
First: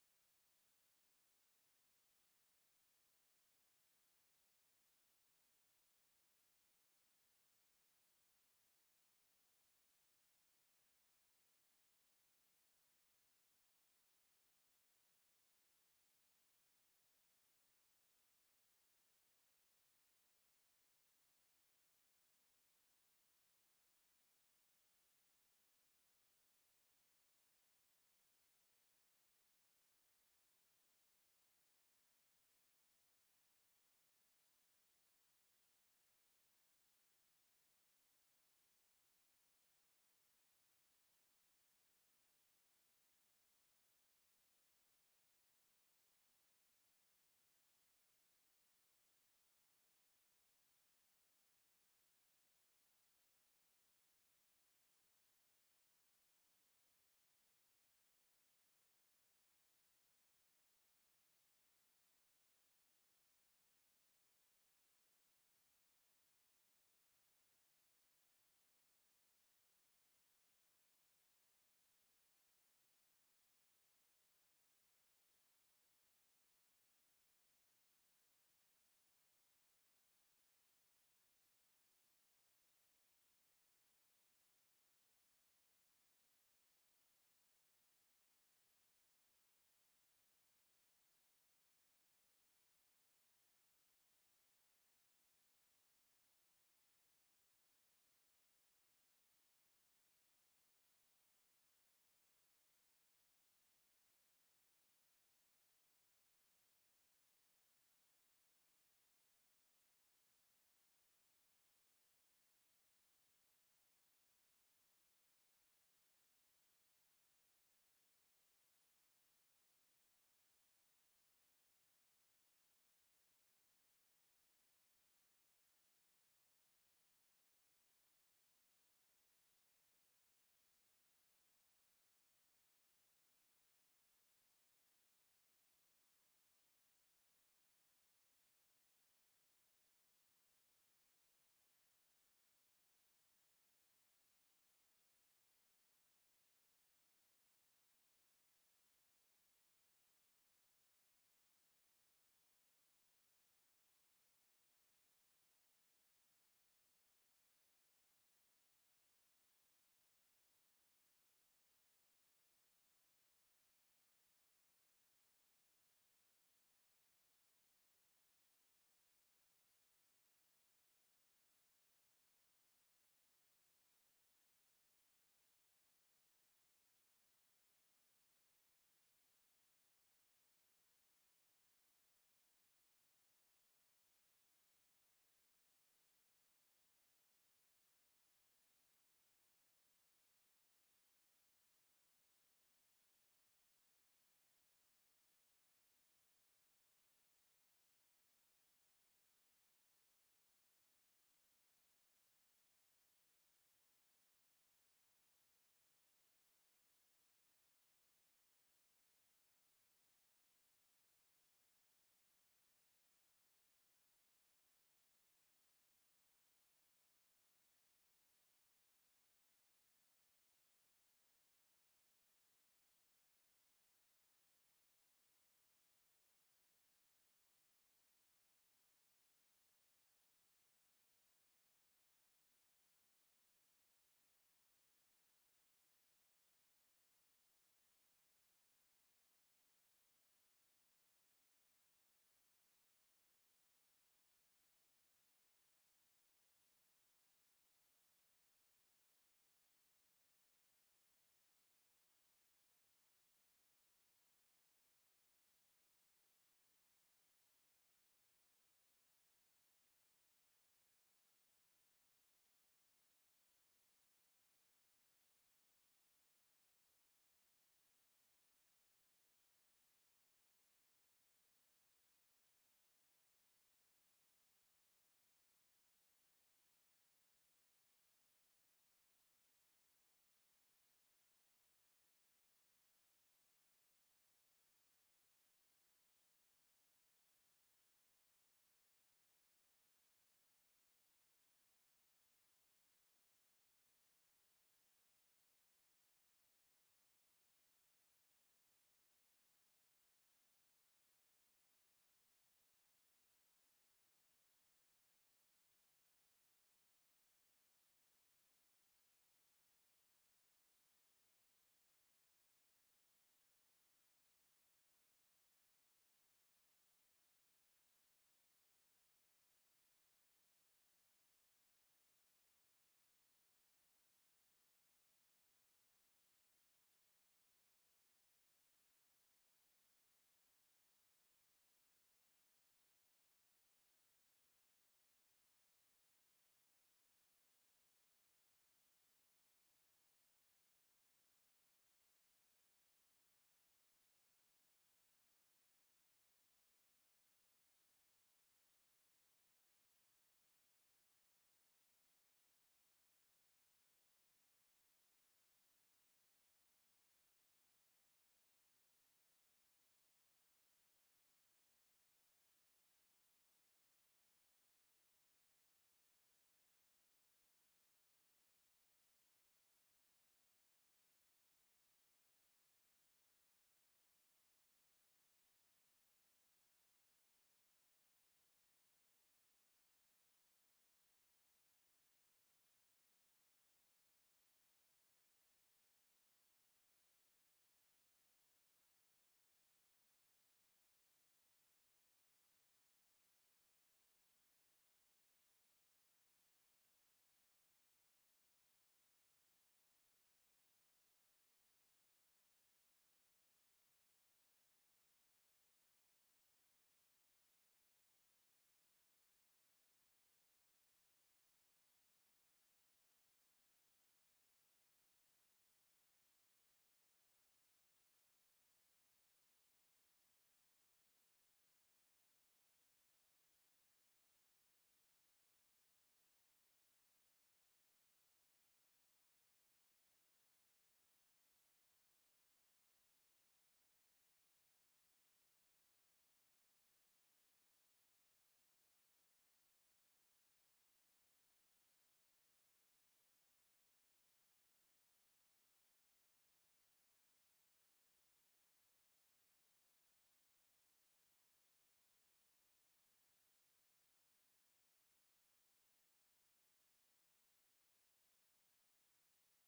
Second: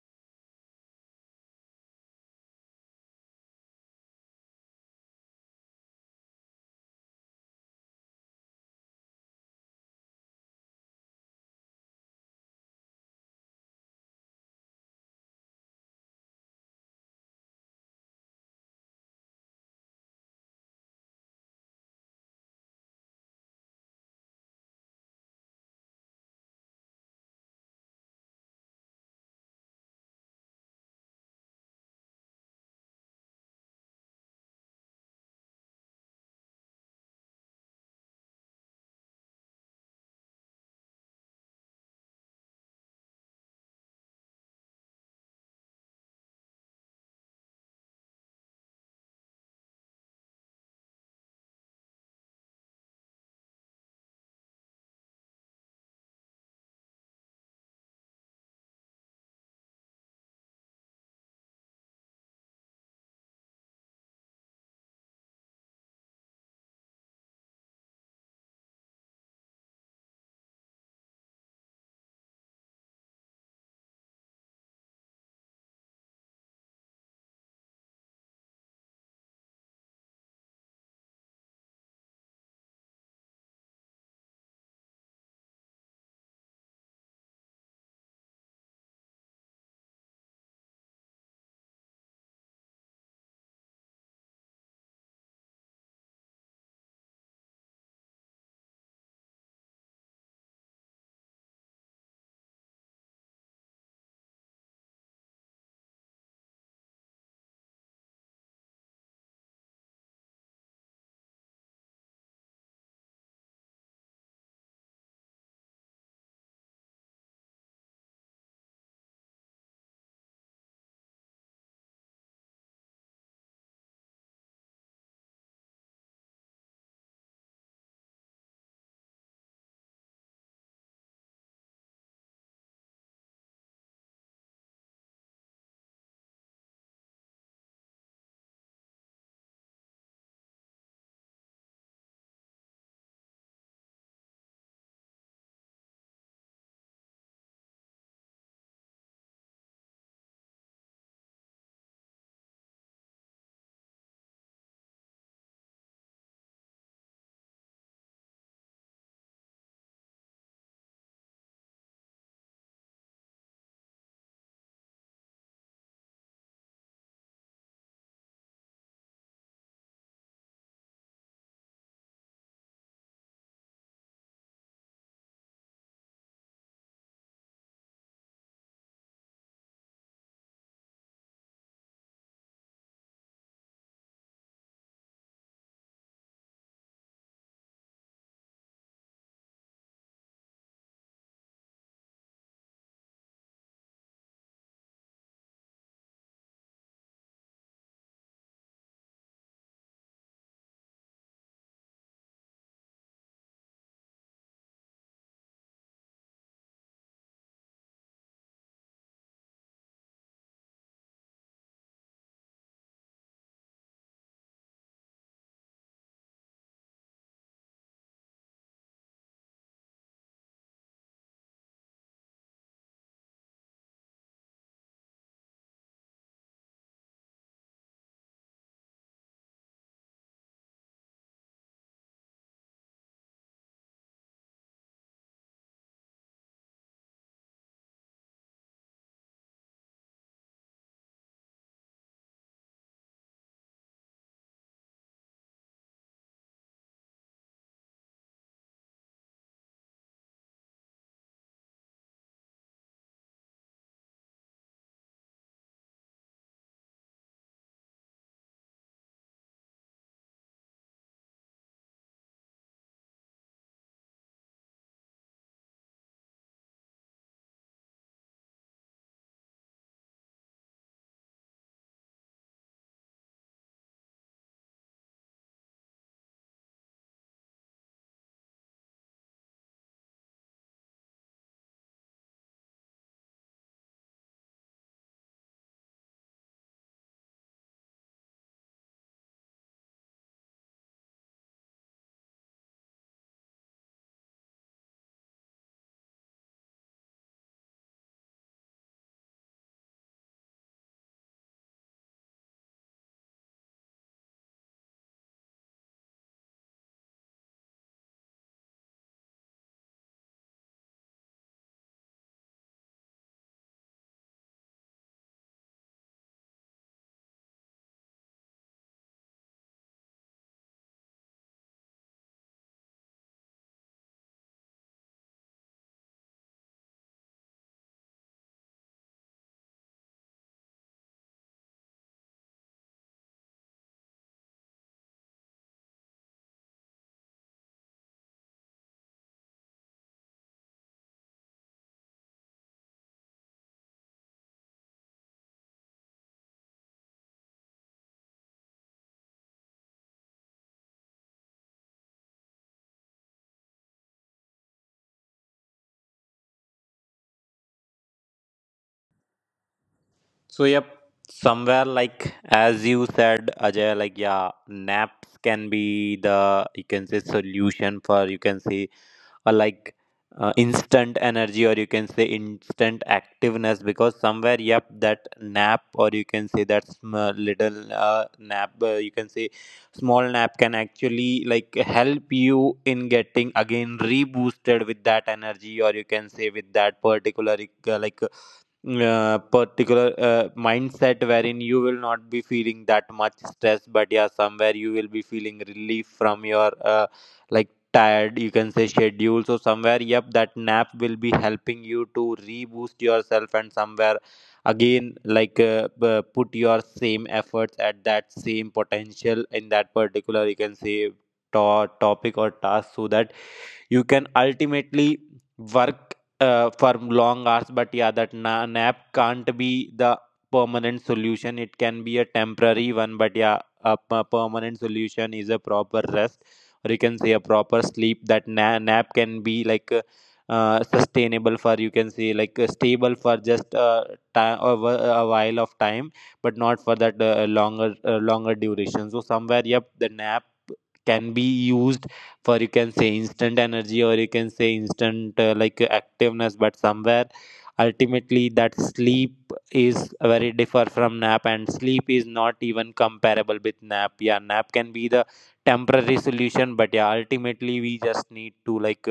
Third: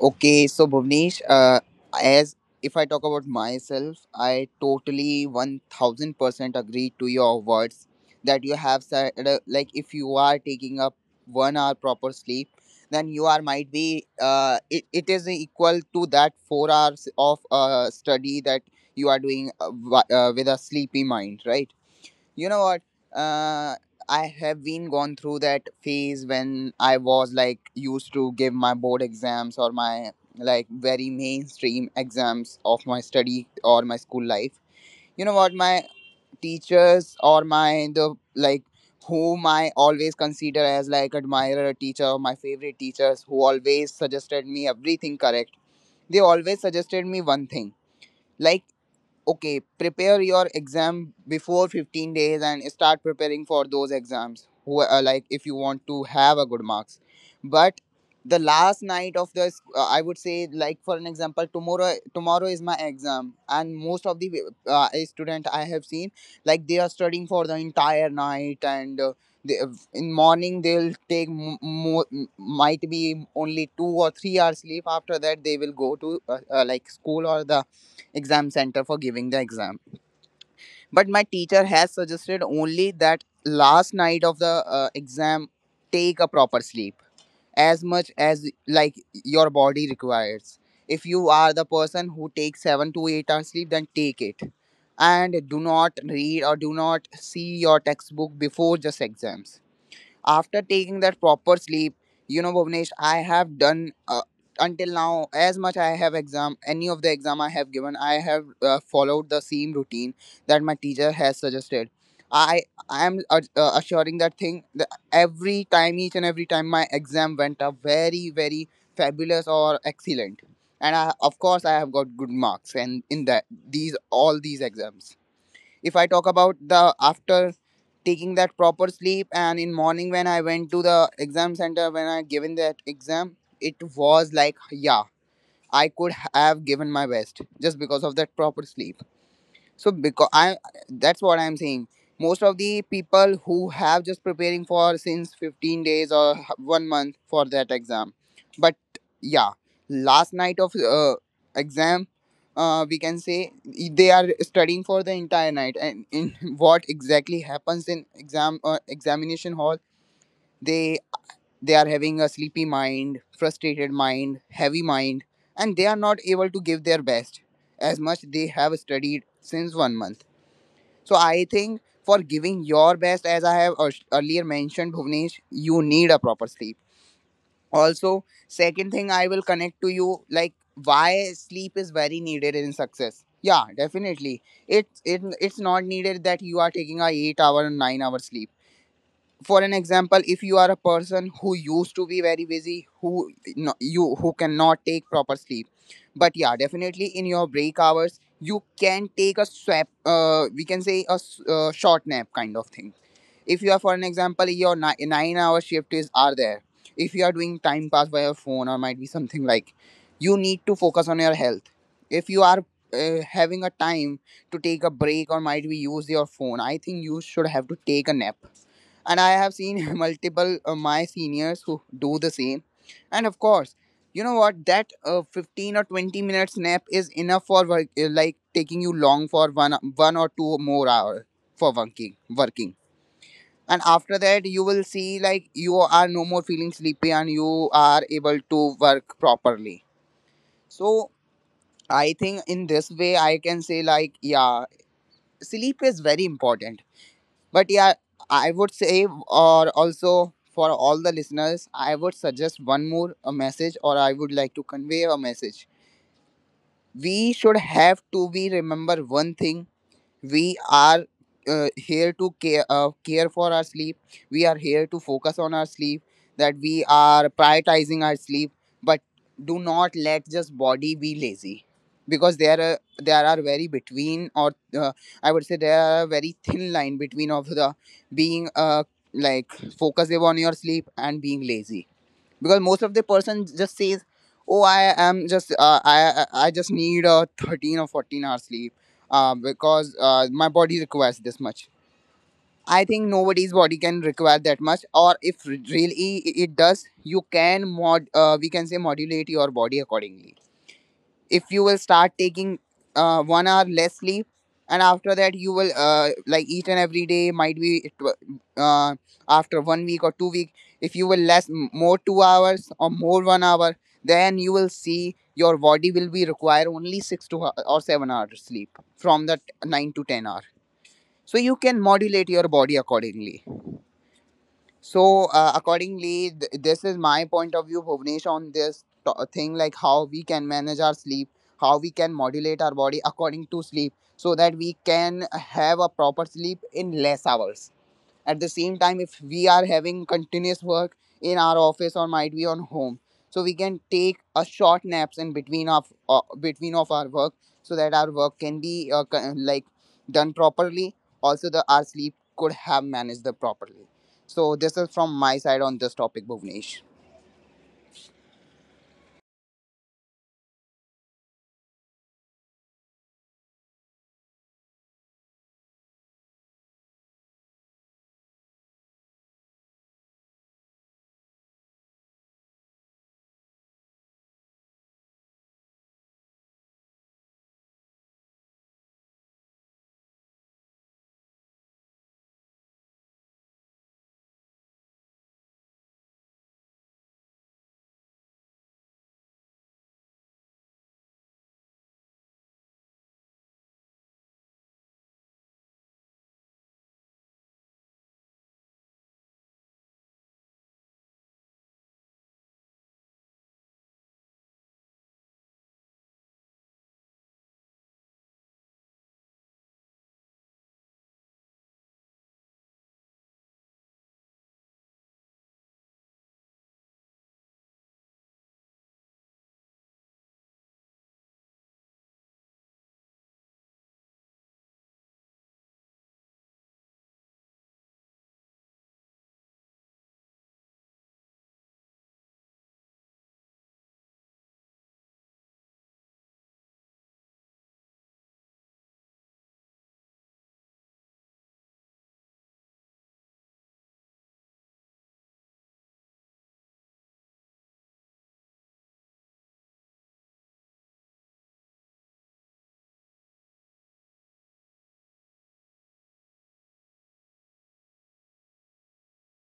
S3: Okay, so Bhuvnesh, as if I talk about myself, I totally 1000 percent agree to your words that you have said. Like, if you are taking up 1 hour proper sleep, then you are might be it is equal to that 4 hours of study that you are doing with a sleepy mind, right? You know what, uh, I have been gone through that phase when I was like used to give my board exams or my like very mainstream exams of my study or my school life. You know what, my teachers or my the like whom I always consider as like admirer teacher, my favorite teachers who always suggested me everything correct, they always suggested me one thing. Like, okay, prepare your exam before 15 days and start preparing for those exams who like if you want to have a good marks. But the last night of the I would say like for an example, tomorrow, tomorrow is my exam, and most of the student I have seen like they are studying for the entire night. And they, in morning they'll take might be only 2 or 3 hours sleep. After that, they will go to like school or the exam center for giving the exam. But my teacher has suggested only that last night of the exam, take a proper sleep as much as like your body requires. If you are the person who takes 7 to 8 hours sleep, then take it. And do not read or do not see your textbook before just exams. After taking that proper sleep, you know, Bhuvnesh, I have done uh, until now, as much I have exam, any of the exam I have given, I have followed the same routine that my teacher has suggested. i I am assuring that thing that every time, each and every time, my exam went up very, very fabulous or excellent. And of course I have got good marks. And in that, these all these exams, if I talk about the, after taking that proper sleep, and in morning when I went to the exam center, when I given that exam, it was like, yeah, I could have given my best just because of that proper sleep. So because I that's what I'm saying. Most of the people who have just preparing for since 15 days or one month for that exam. But yeah, last night of exam, we can say they are studying for the entire night. And in [LAUGHS] what exactly happens in exam examination hall, they they are having a sleepy mind, frustrated mind, heavy mind, and they are not able to give their best as much they have studied since one month. So I think for giving your best, as I have earlier mentioned, Bhuvnesh, you need a proper sleep. Also, second thing I will connect to you like why sleep is very needed in success. Yeah, definitely. It's not needed that you are taking a 8 hour and 9 hour sleep. For an example, if you are a person who used to be very busy, who no, you who cannot take proper sleep, but yeah, definitely in your break hours you can take a swap, we can say a short nap kind of thing. If you are, for an example, your nine-hour shift is are there. If you are doing time pass by your phone, or might be something like, you need to focus on your health. If you are having a time to take a break, or might be use your phone, I think you should have to take a nap. And I have seen [LAUGHS] multiple my seniors who do the same. And of course, you know what? That 15 or 20 minutes nap is enough for work, like taking you long for one or two more hour for working. Working, and after that you will see like you are no more feeling sleepy, and you are able to work properly. So I think in this way, I can say like, yeah, sleep is very important. But yeah, I would say or also for all the listeners, I would suggest one more a message, or I would like to convey a message. We should have to be remember one thing. We are here to care, care for our sleep. We are here to focus on our sleep, that we are prioritizing our sleep. But do not let just body be lazy. Because there are very between, or uh, I would say there are a very thin line between of the being like focusing on your sleep and being lazy. Because most of the person just says, "Oh, I am just I just need a 13 or 14-hour sleep because my body requires this much." I think nobody's body can require that much. Or if really it does, you can mod we can say modulate your body accordingly. If you will start taking 1 hour less sleep, and after that you will like each and every day, might be it uh, after one week or two week, if you will less more 2 hours or more 1 hour, then you will see your body will be require only six to or 7 hours sleep from that 9 to 10 hour. So you can modulate your body accordingly. So accordingly, this is my point of view, Bhuvnesh, on this thing, like how we can manage our sleep, how we can modulate our body according to sleep, so that we can have a proper sleep in less hours. At the same time, if we are having continuous work in our office or might be on home, so we can take a short naps in between of our work, so that our work can be like done properly. Also, the our sleep could have managed the properly. So this is from my side on this topic, Bhuvnesh.
S1: So yep, somewhere like as you said, Ajay, like yeah, naps can be the you can say solution for you can say uh, like instant energy, or you can say instant activeness, because somewhere yep that nap, or you can say that little nap you can say small nap can actually like help you in getting again reboosted with that energy, or you can say with that particular uh, like particular mindset wherein you will not be feeling that much stress, but yeah somewhere you will be feeling relief from your like tired you can say schedule. So somewhere yep that nap will be helping you to reboost yourself, and somewhere again put your same efforts at that same potential in that particular you can say topic or task, so that you can ultimately work for long hours. But yeah that nap can't be the permanent solution, it can be a temporary one, but yeah a permanent solution is a proper rest, or you can say a proper sleep. That nap can be sustainable for you can say stable for just time a a while of time, but not for that longer duration. So somewhere yep the nap can be used for you can say instant energy, or you can say instant activeness, but somewhere ultimately that sleep is very differ from nap, and sleep is not even comparable with nap. Yeah nap can be the temporary solution, but yeah ultimately we just need to like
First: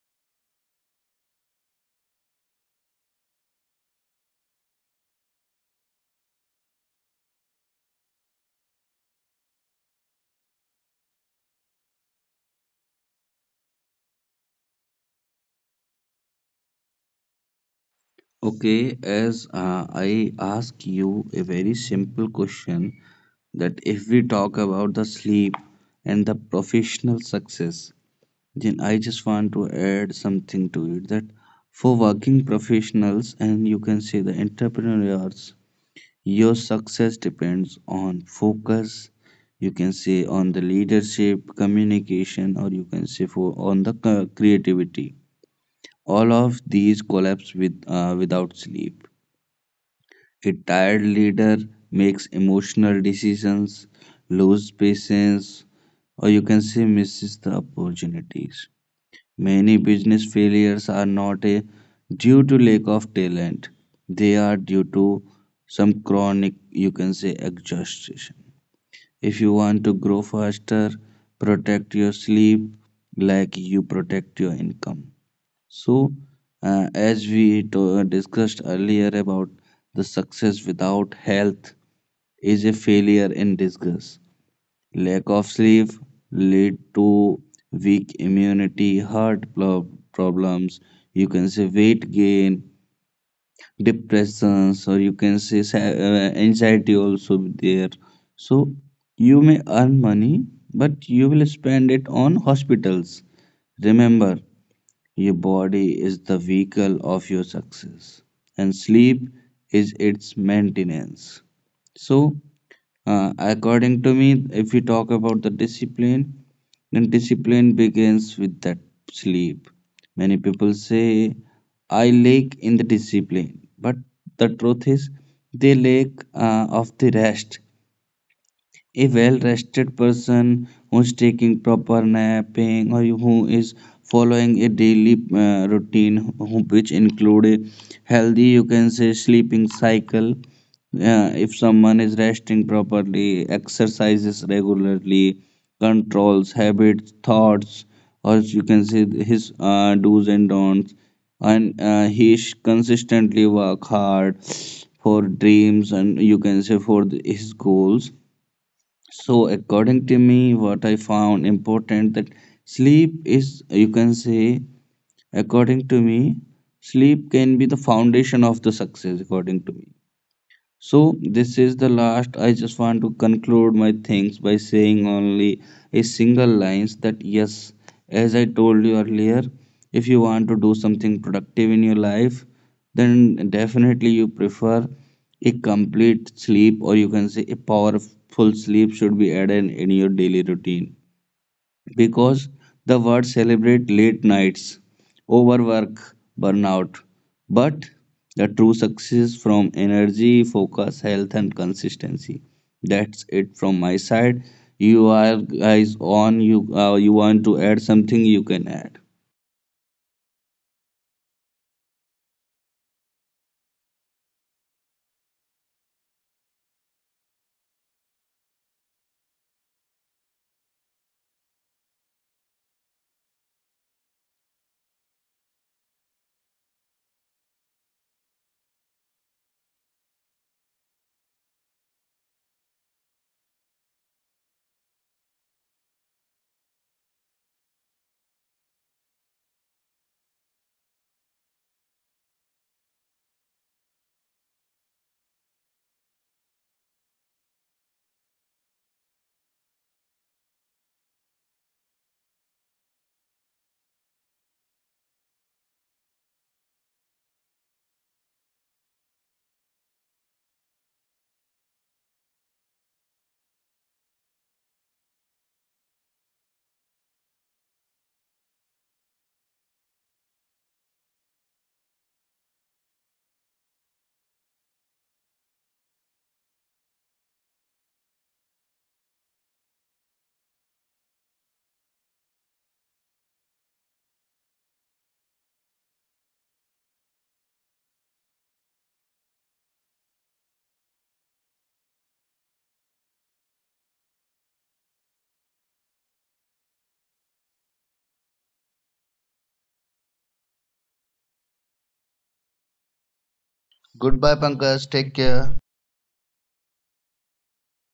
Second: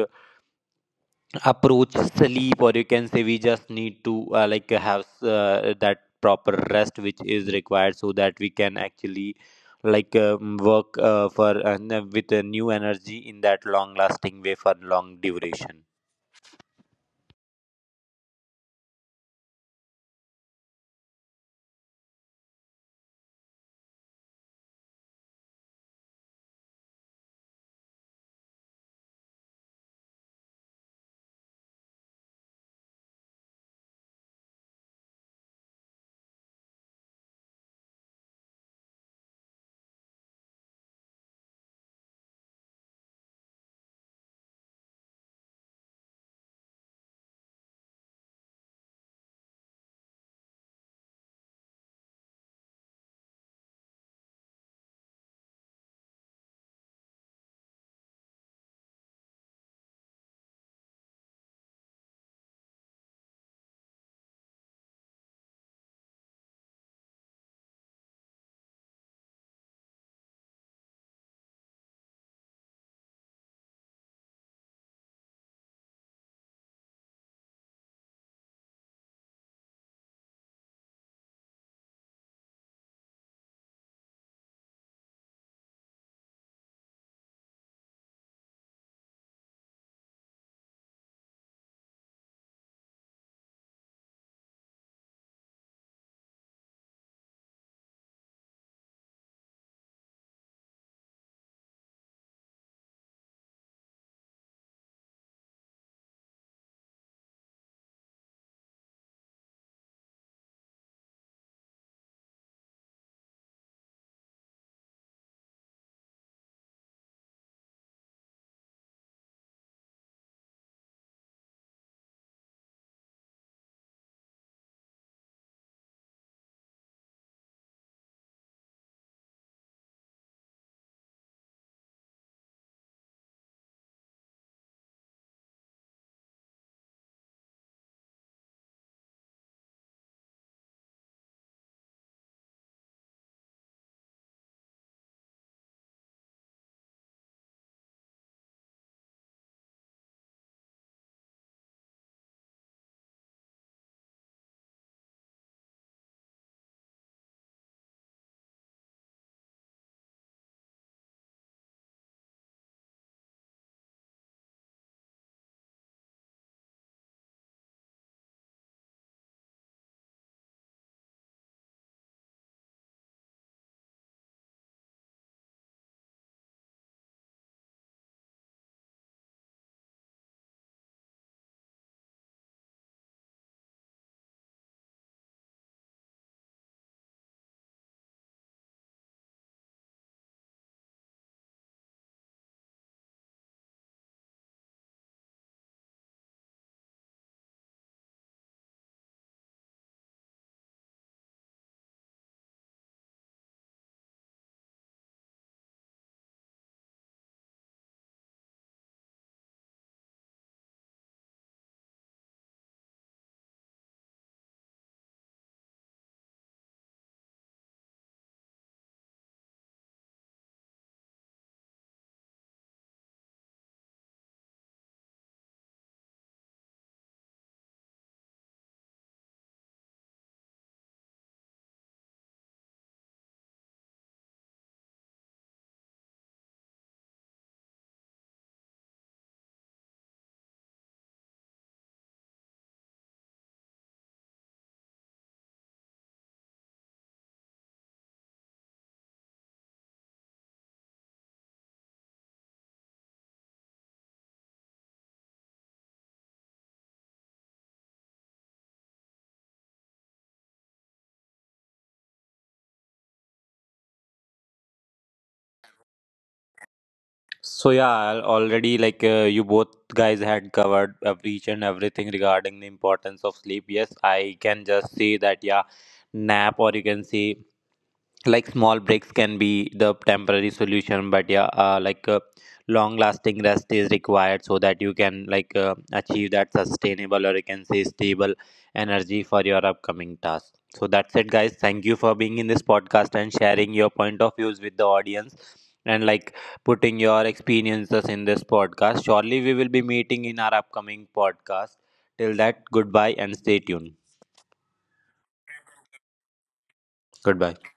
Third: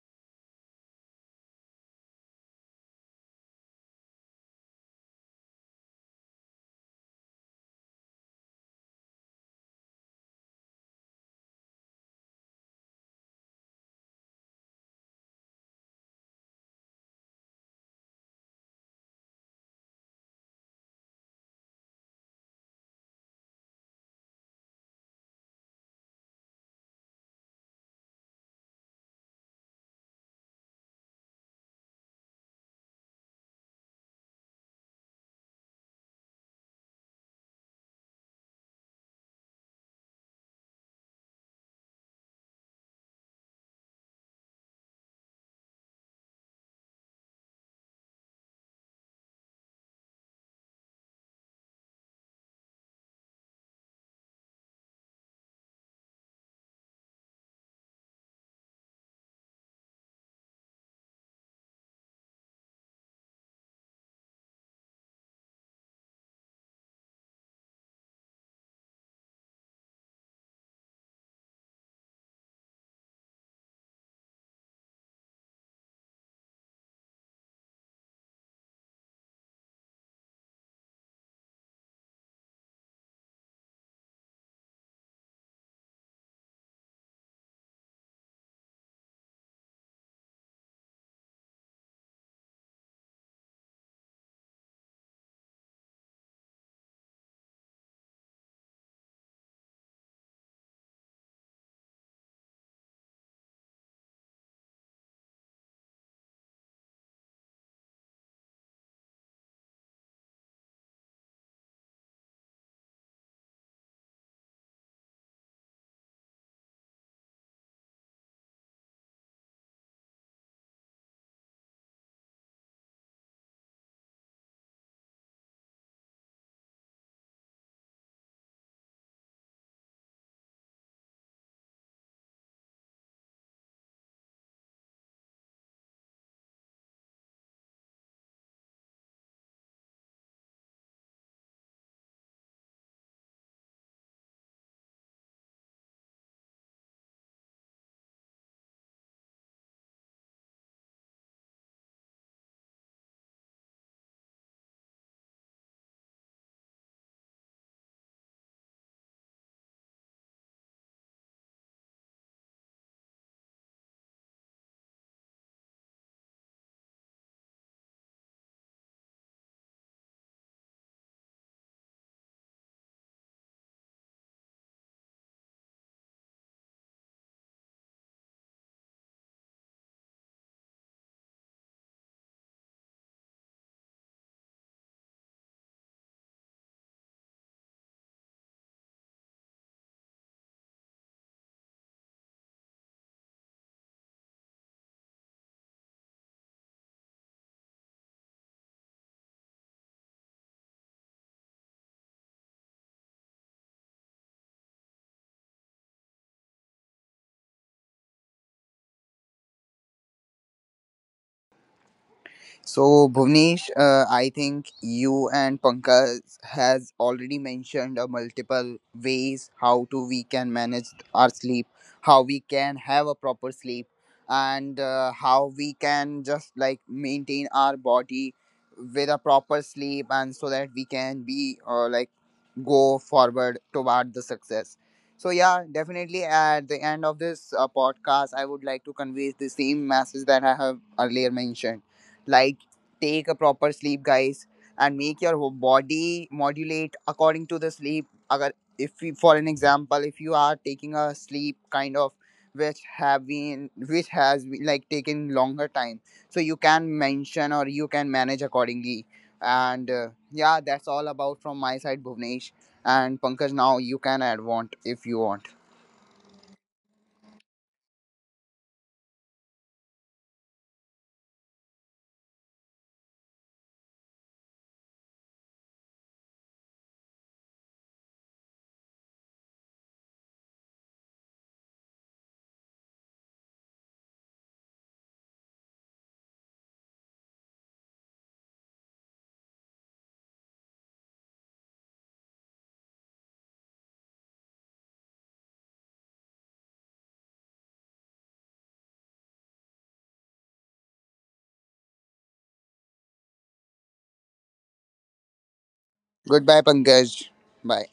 S1: approach sleep, or you can say we just need to like have that proper rest which is required so that we can actually work for with a new energy in that long lasting way for long duration.
S2: Okay, as I ask you a very simple question, that if we talk about the sleep and the professional success, then I just want to add something to it, that for working professionals and you can say the entrepreneurs, your success depends on focus, you can say on the leadership, communication, or you can say for on the c- creativity. All of these collapse with without sleep. A tired leader makes emotional decisions, loses patience, or you can say misses the opportunities. Many business failures are not a due to lack of talent. They are due to some chronic, you can say, exhaustion. If you want to grow faster, protect your sleep like you protect your income. So, as we discussed earlier about the success without health is a failure in disguise. Lack of sleep lead to weak immunity, heart problems. You can say weight gain, depressions, or you can say anxiety also there. So you may earn money, but you will spend it on hospitals. Remember, your body is the vehicle of your success, and sleep is its maintenance. So, according to me, if we talk about the discipline, then discipline begins with that sleep. Many people say, I lack in the discipline, but the truth is, they lack of the rest. A well rested person who is taking proper napping or who is following a daily routine who- which include a healthy, you can say, sleeping cycle. If someone is resting properly, exercises regularly, controls habits, thoughts, or you can say his do's and don'ts, and he sh- consistently work hard for dreams and you can say for the, his goals. So according to me, what I found important that sleep is, you can say, according to me, sleep can be the foundation of the success, according to me. So this is the last. I just want to conclude my things by saying only a single lines that yes, as I told you earlier, if you want to do something productive in your life, then definitely you prefer a complete sleep, or you can say a powerful sleep should be added in your daily routine, because the world celebrate late nights, overwork, burnout. But the true success from energy, focus, health, and consistency. That's it from my side. You are guys on. You you want to add something? You can add.
S3: So Bhuvnesh, I think you and Pankaj has already mentioned multiple ways how to we can manage our sleep, how we can have a proper sleep, and how we can just like maintain our body with a proper sleep, and so that we can be like go forward toward the success. So yeah, definitely at the end of this podcast, I would like to convey the same message that I have earlier mentioned. Like, take a proper sleep guys, and make your whole body modulate according to the sleep. Agar, if we, for an example, if you are taking a sleep kind of which have been, which has been, like taken longer time, so you can mention or you can manage accordingly. And yeah, that's all about from my side, Bhuvnesh. And Pankaj, now you can add want if you want.
S1: So yeah, I'll already you both guys had covered each and everything regarding the importance of sleep. Yes I can just say that yeah, nap, or you can say like small breaks can be the temporary solution, but yeah long lasting rest is required so that you can achieve that sustainable, or you can say stable energy for your upcoming task. So that's it guys, thank you for being in this podcast and sharing your point of views with the audience, and like putting your experiences in this podcast. Surely we will be meeting in our upcoming podcast. Till that, goodbye and stay tuned.
S2: Goodbye, Pankaj. Take care.
S3: Goodbye, Pankaj. Bye.
S1: Goodbye.